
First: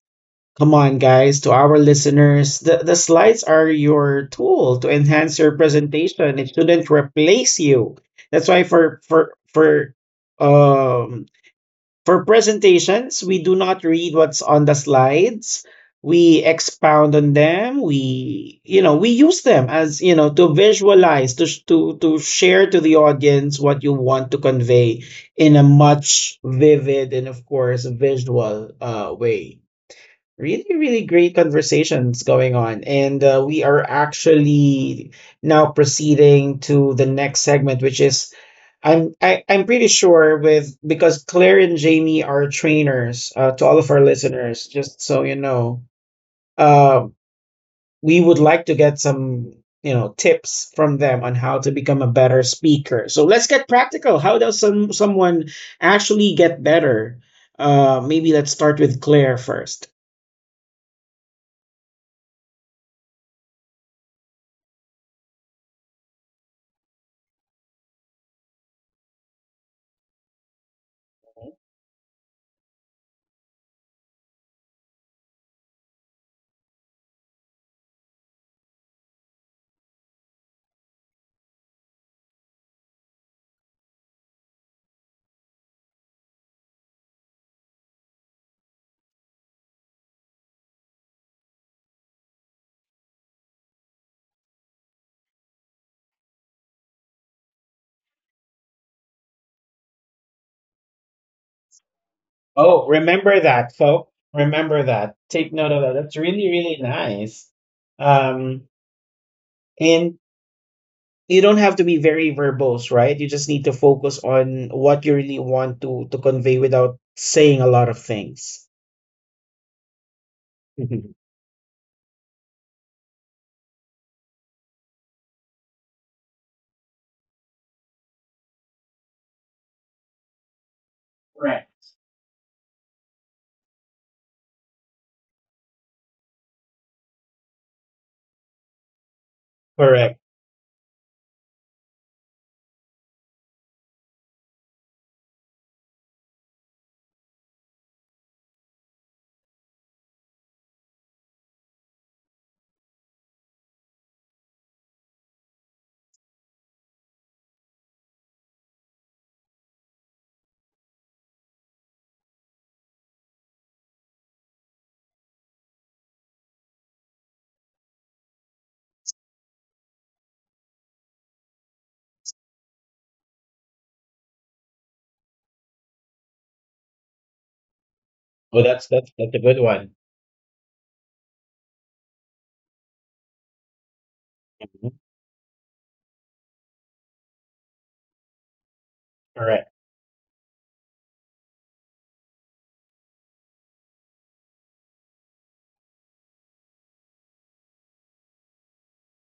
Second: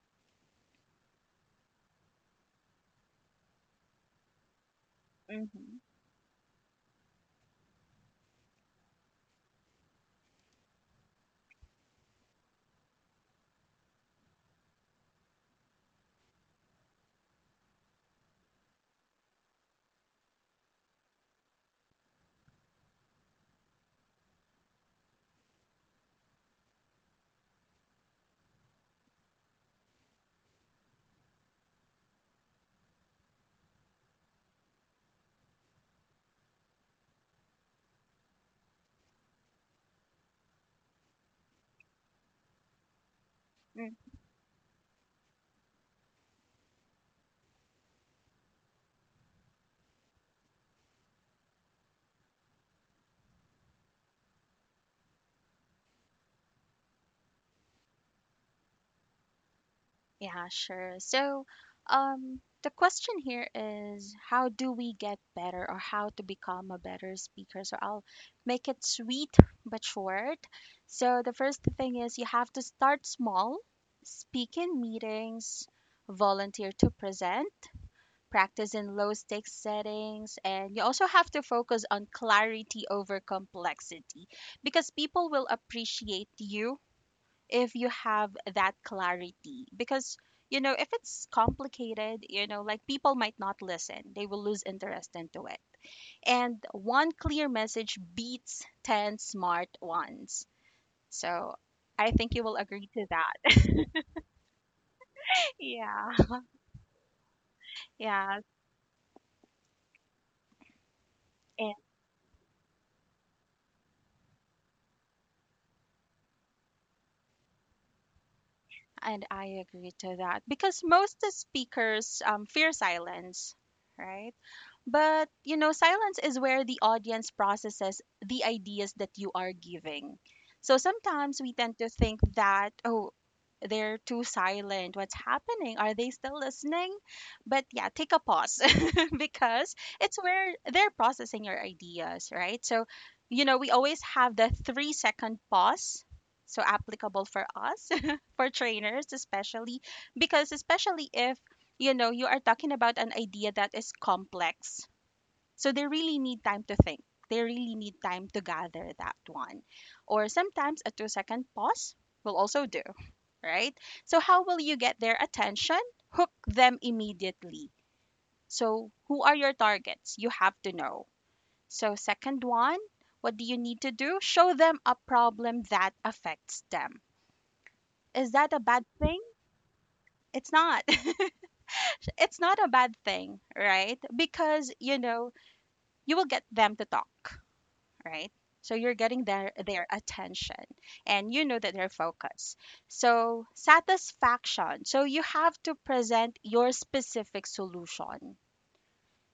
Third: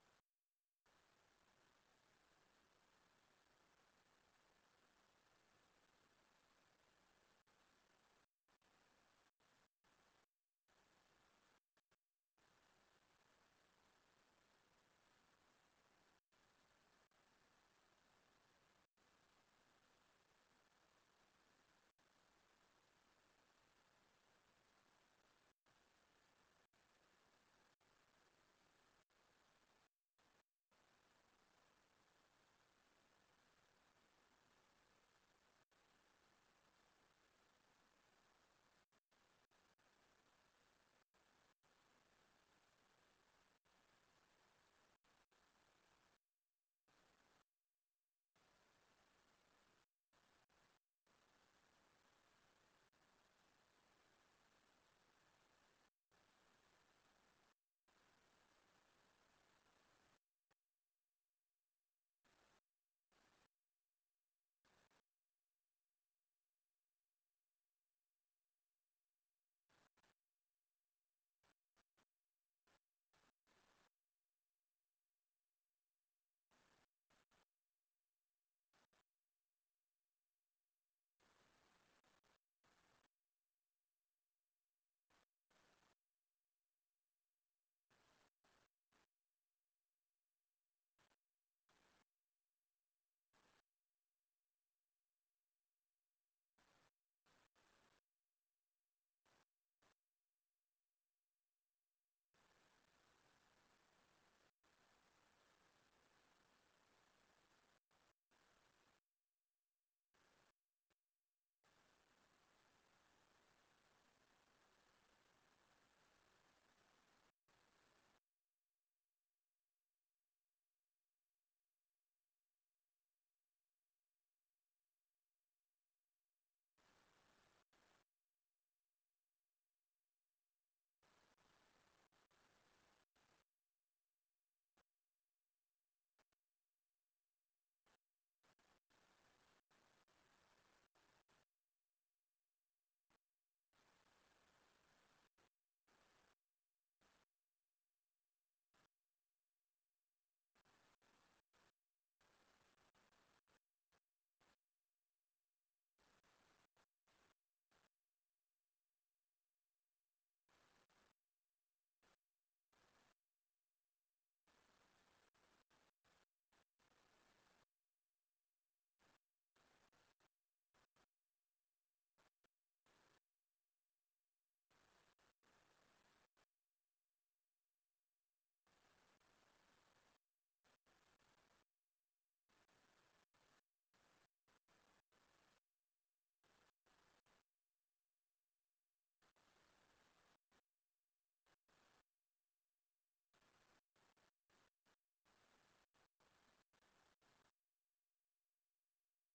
S1: come on, guys, to our listeners, the slides are your tool to enhance your
S3: Hmm.
S1: presentation. It shouldn't replace you. That's why for um for presentations, we do not read what's on the slides. We expound on them. We, you know, we use them as, you know, to visualize, to share to the audience what you want to convey in a much vivid and, of course, visual way. Really really great conversations going on, and we are actually now proceeding to the next segment, which is, I'm pretty sure with, because Claire and Jamie are trainers, to all of our listeners, just so you know, uh, we would like to get some, you know, tips from them on how to become a better speaker. So let's get practical. How does someone actually get better? Maybe let's start with Claire first.
S3: Yeah, sure. So, the question here is how do we get better or how to become a better speaker? So I'll make it sweet but short. So the first thing is you have to start small, speak in meetings, volunteer to present, practice in low stakes settings, and you also have to focus on clarity over complexity because people will appreciate you if you have that clarity. Because, if it's complicated, like people might not listen, they will lose interest into it. And one clear message beats 10 smart ones. So I think you will agree
S1: Oh,
S3: to
S1: remember
S3: that.
S1: that, folks. Remember that. Take note of that.
S3: Yeah.
S1: That's really, really nice.
S3: Yeah.
S1: Um, and you don't have to be very verbose, right? You just need to focus on what you really want to convey without saying a lot of things.
S3: And I agree to that because
S1: Mhm.
S3: most the speakers fear silence, right? But, silence is where the audience processes the ideas that you are giving. So sometimes we
S1: Correct.
S3: tend to think that, oh, they're too silent. What's happening? Are they still listening? But yeah, take a pause because it's
S1: Correct.
S3: where they're processing your ideas, right? So, we always have the 3-second pause. So applicable for us, for trainers especially, because especially if you are talking about an idea that is complex. So they really need time to think. They really need time to gather that one. Or sometimes a 2-second pause will also do, right? So, how will you get their attention? Hook them immediately. So, who are your targets? You have to know. So, second one, what do you need to do? Show them a problem that affects them. Is that a
S1: Oh,
S3: bad thing?
S1: that's a good one.
S3: It's not. It's not a bad thing, right? Because,
S1: Mhm.
S3: you will get them to talk, right? So you're getting their
S1: Correct.
S3: their attention and you know that they're focused. So satisfaction. So you have to present your specific solution.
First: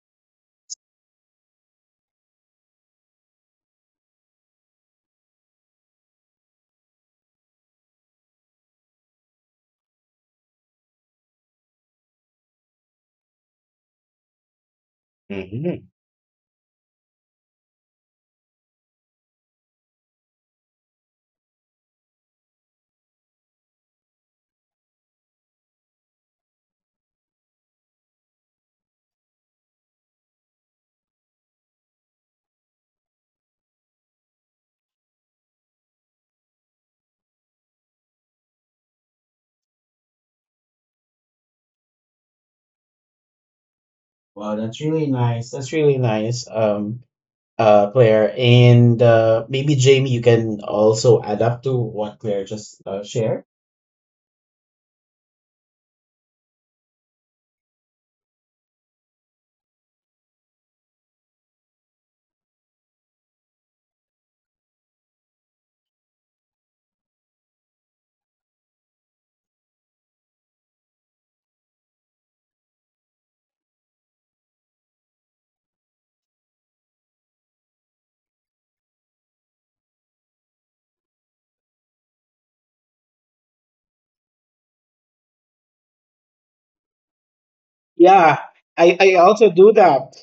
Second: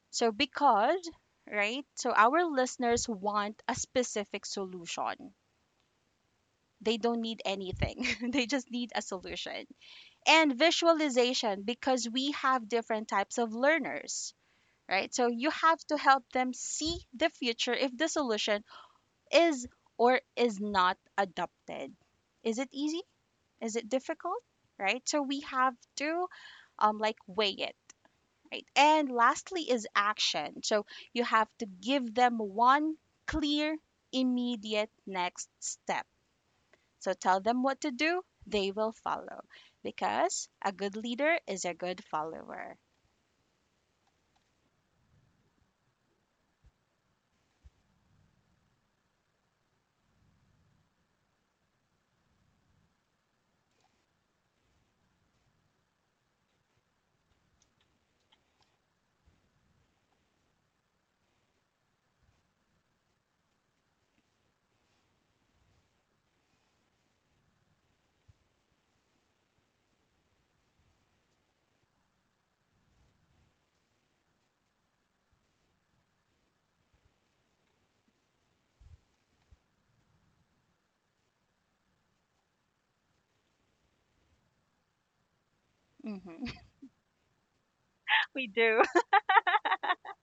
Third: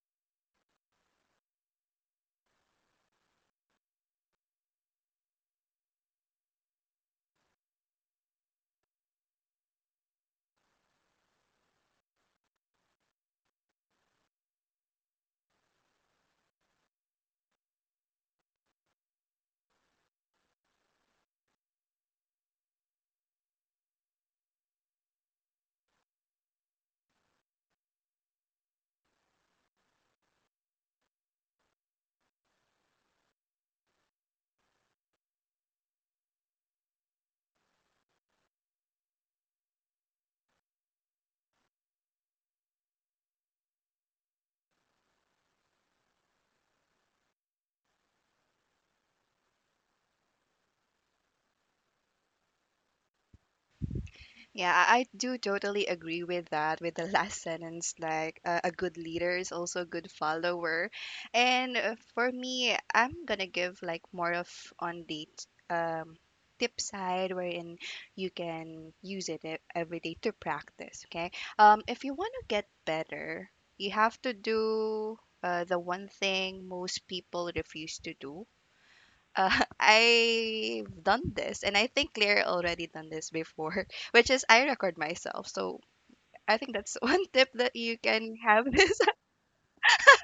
S3: So because, right? So our listeners want a specific solution. They don't need anything. They just need a solution. And visualization because we have different types of learners, right? So you have
S1: Hmm.
S3: to help them see the future if the solution is or is not adopted. Is it easy? Is it difficult? Right? So we have to like weigh it. Right? And lastly is action. So you have to give them one clear, immediate next step. So tell them what to do, they will follow because a good leader is a good follower.
S1: Wow, that's really nice. That's really nice, Claire. And maybe Jamie, you can also add up to what Claire just shared.
S2: Yeah, I do totally agree with that, with the last sentence, like a good leader is also a good follower. And for me, I'm gonna give like more of on the tip side wherein you can use it every day to practice, okay? If you want to get better, you have to do the one thing most people refuse to do. uh, I've done this, and I think Claire already done this before, which is I record myself. So
S3: Hmm.
S2: I think that's one tip that you can
S1: Yeah,
S3: We
S2: have
S3: do.
S2: this:
S1: I also do that.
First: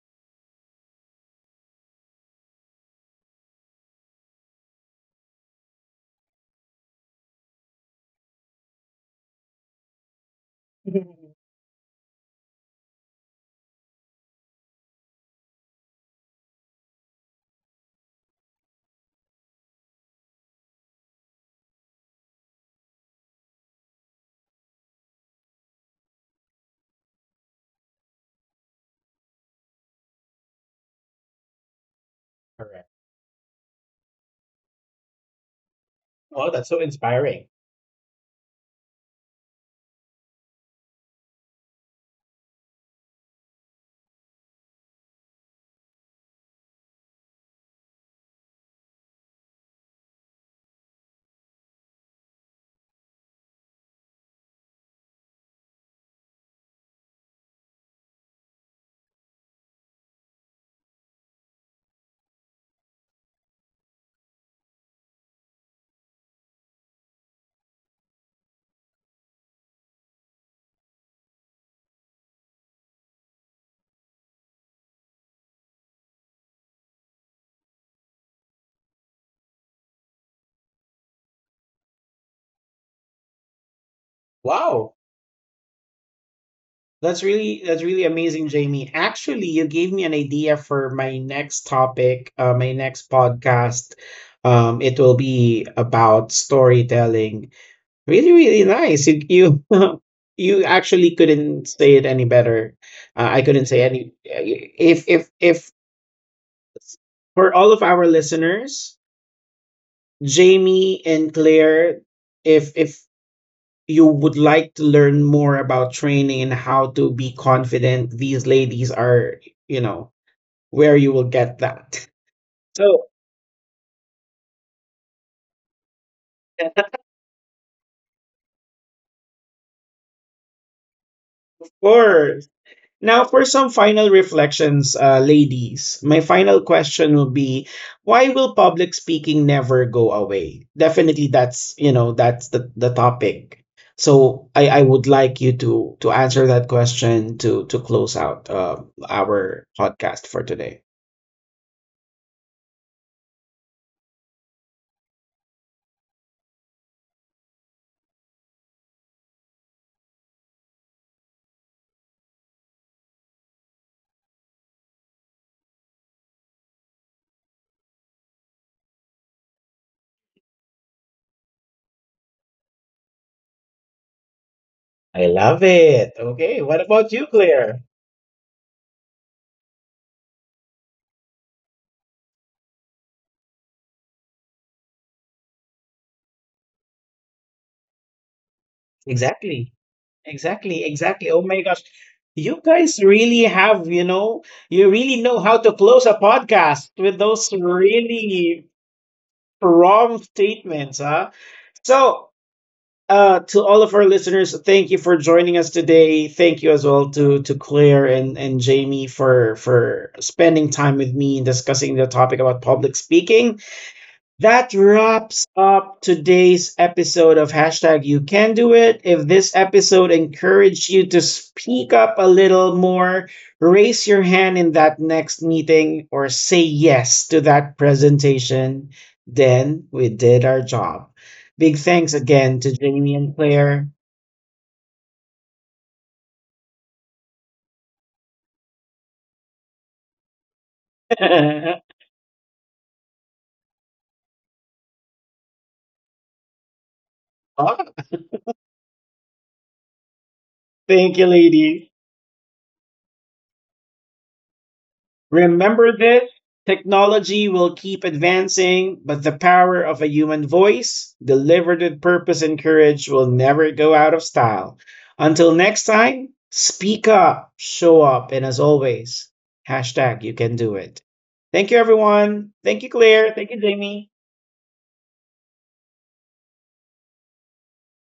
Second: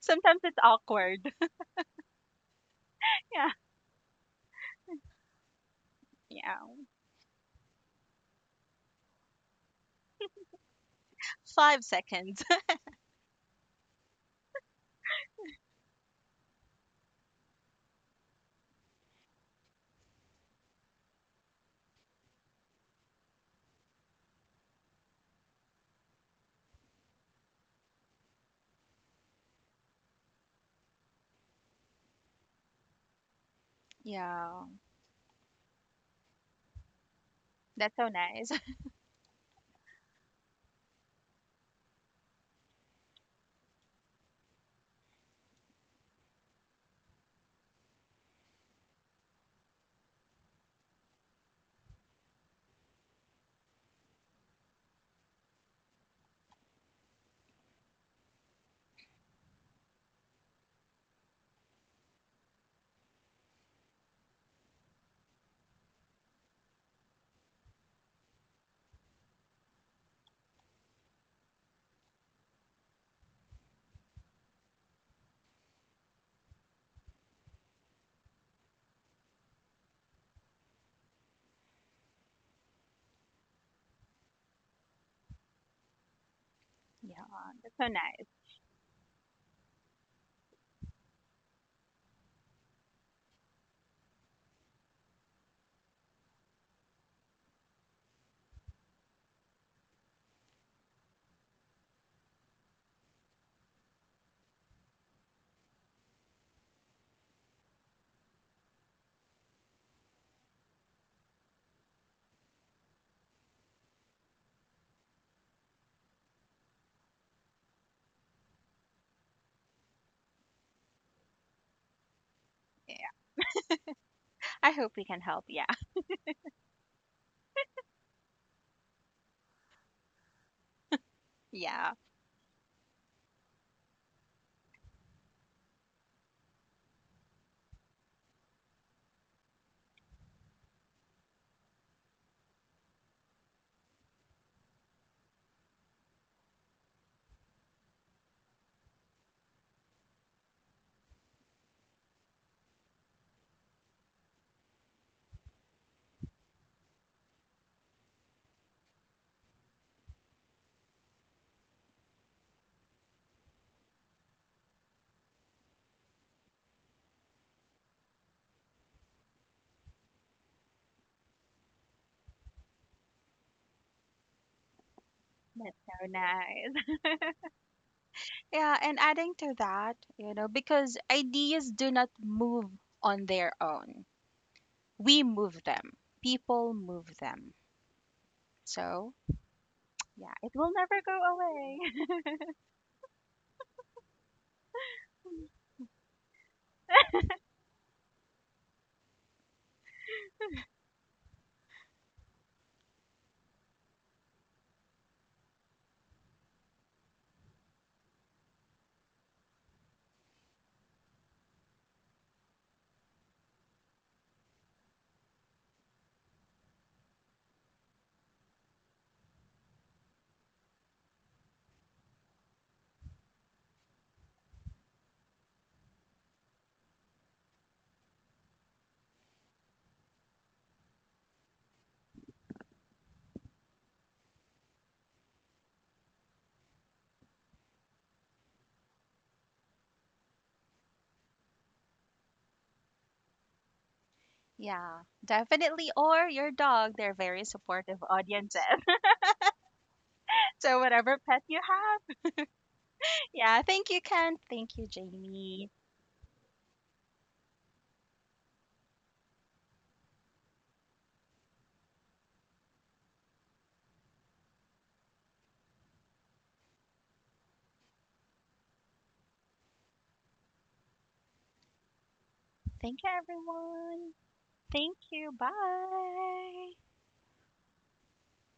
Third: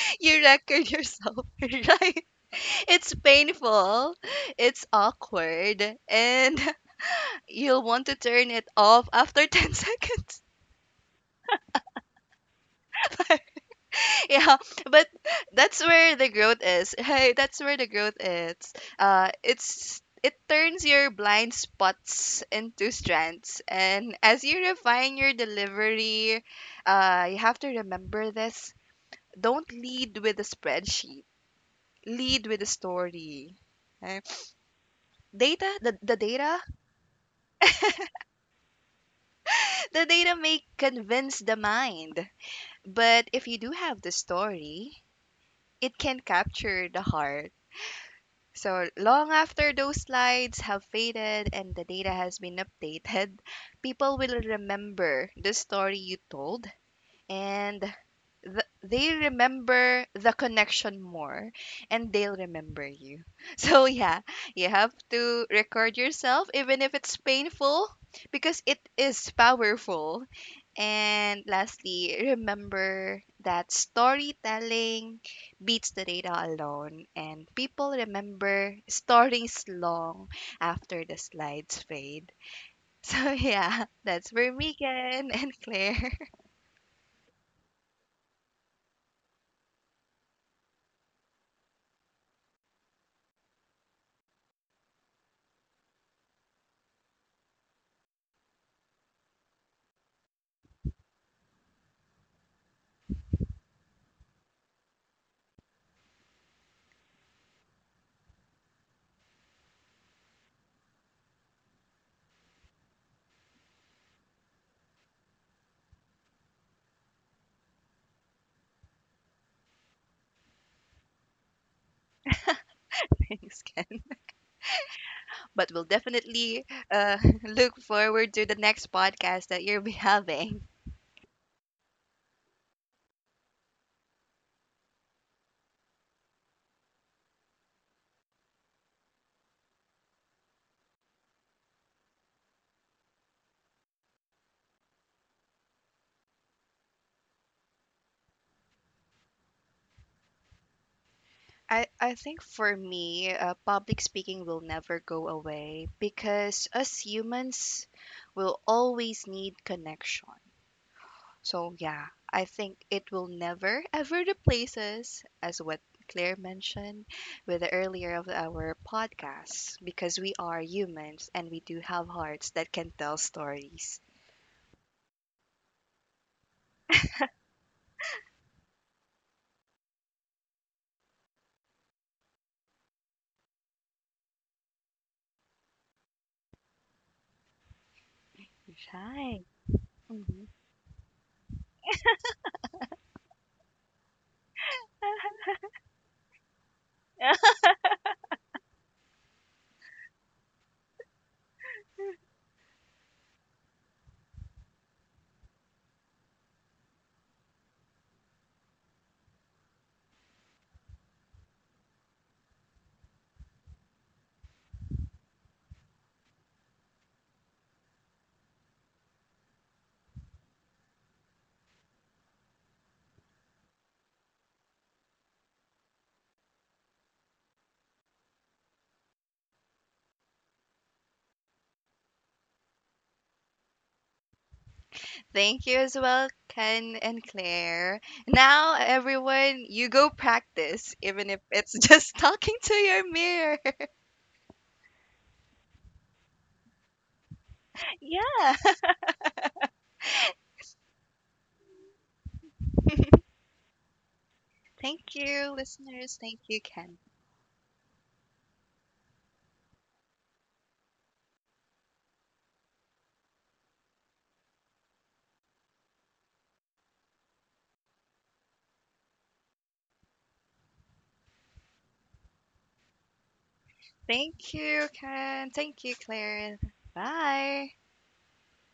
S3: Sometimes
S2: you
S3: it's
S2: record
S3: awkward.
S2: yourself, right? It's
S3: Yeah.
S2: painful, it's awkward,
S3: Yeah.
S2: and you'll want to turn it off after 10 seconds.
S3: 5 seconds.
S2: Yeah, but that's where the growth is, right, that's where the growth is. It's it turns your blind spots into strengths, and as you refine your delivery, you have to remember this: don't lead with a spreadsheet, lead with a
S1: Correct.
S2: story, okay?
S3: Yeah.
S2: Data, the
S1: Oh,
S2: data
S1: that's so inspiring.
S3: That's so nice.
S2: the data may convince the mind, but if you do have the story, it can capture the heart. So, long after those slides have faded and the data has been updated, people will remember the story you told, and they remember the connection more, and they'll remember you. So yeah, you have to record yourself even if it's painful, because it is powerful. And lastly, remember that storytelling beats the data alone, and people remember stories long after the slides fade. So yeah, that's for me,
S1: Wow.
S2: Ken and Claire.
S3: Yeah, that's
S1: That's
S3: so
S1: really
S3: nice.
S1: amazing, Jamie. Actually, you gave me an idea for my next topic, my next podcast. It will be about storytelling. Really, really nice. You, you actually couldn't say it any better. I couldn't say any. If for all of our listeners, Jamie and Claire, if you would like to learn more about training and how to be confident, these ladies are, you know, where you will get that.
S3: Yeah,
S1: So,
S3: yeah.
S2: Thanks, Ken.
S3: I hope we can help.
S2: But
S3: Yeah,
S2: we'll definitely look forward to the next podcast that you'll be having.
S3: yeah,
S1: for now, for some final reflections, ladies, my final question will be, why will public speaking never go away? Definitely, that's, you know, that's the topic. So I would like you to answer that question to close out our podcast for today.
S2: I think for me, public speaking will never go away because us humans will always need connection. So, yeah, I think it will never ever replace us, as what Claire mentioned with the earlier of our podcast, because we are humans and we do have hearts that can tell stories.
S1: I love
S3: that's
S1: it.
S3: so
S1: Okay, what
S3: nice.
S1: about you, Claire?
S3: Yeah, and adding to that, because ideas do not move on their own, we move them, people move them. So,
S2: Right.
S1: Exactly,
S3: yeah,
S2: Hmm.
S3: it will
S1: exactly,
S3: never go
S1: exactly. Oh my
S3: away.
S1: gosh, you guys really have, you know, you really know how to close a podcast with those really prompt statements, huh? So, to all of our listeners, thank you for joining us today. Thank you as well to Claire and Jamie for spending time with me and discussing the topic about public speaking. That wraps up today's episode of hashtag You Can Do It. If this episode encouraged you to speak up a little more, raise your hand in that next meeting or say yes to that presentation, then we did our job. Big thanks again to Jamie and Claire.
S2: Thank you as well, Ken and Claire. Now, everyone, you go practice, even if it's just talking to your mirror.
S3: Yeah, definitely. Or your dog, they're very supportive audiences.
S2: Yeah.
S3: So,
S1: Thank
S3: whatever
S1: you,
S3: pet you
S1: lady.
S3: have. Yeah, thank you, Ken. Thank you,
S2: Thank you,
S3: Jamie.
S1: Remember
S2: listeners.
S1: this,
S2: Thank you, Ken.
S1: technology will keep advancing, but the power of a human voice, delivered with purpose and courage, will never go out of style. Until next time, speak up, show up, and as always, hashtag You Can Do It. Thank you, everyone. Thank you,
S3: Thank you,
S1: Claire. Thank you, Jamie.
S3: everyone.
S2: Thank you,
S3: Thank you.
S2: Ken.
S3: Bye.
S2: Thank you, Claire. Bye.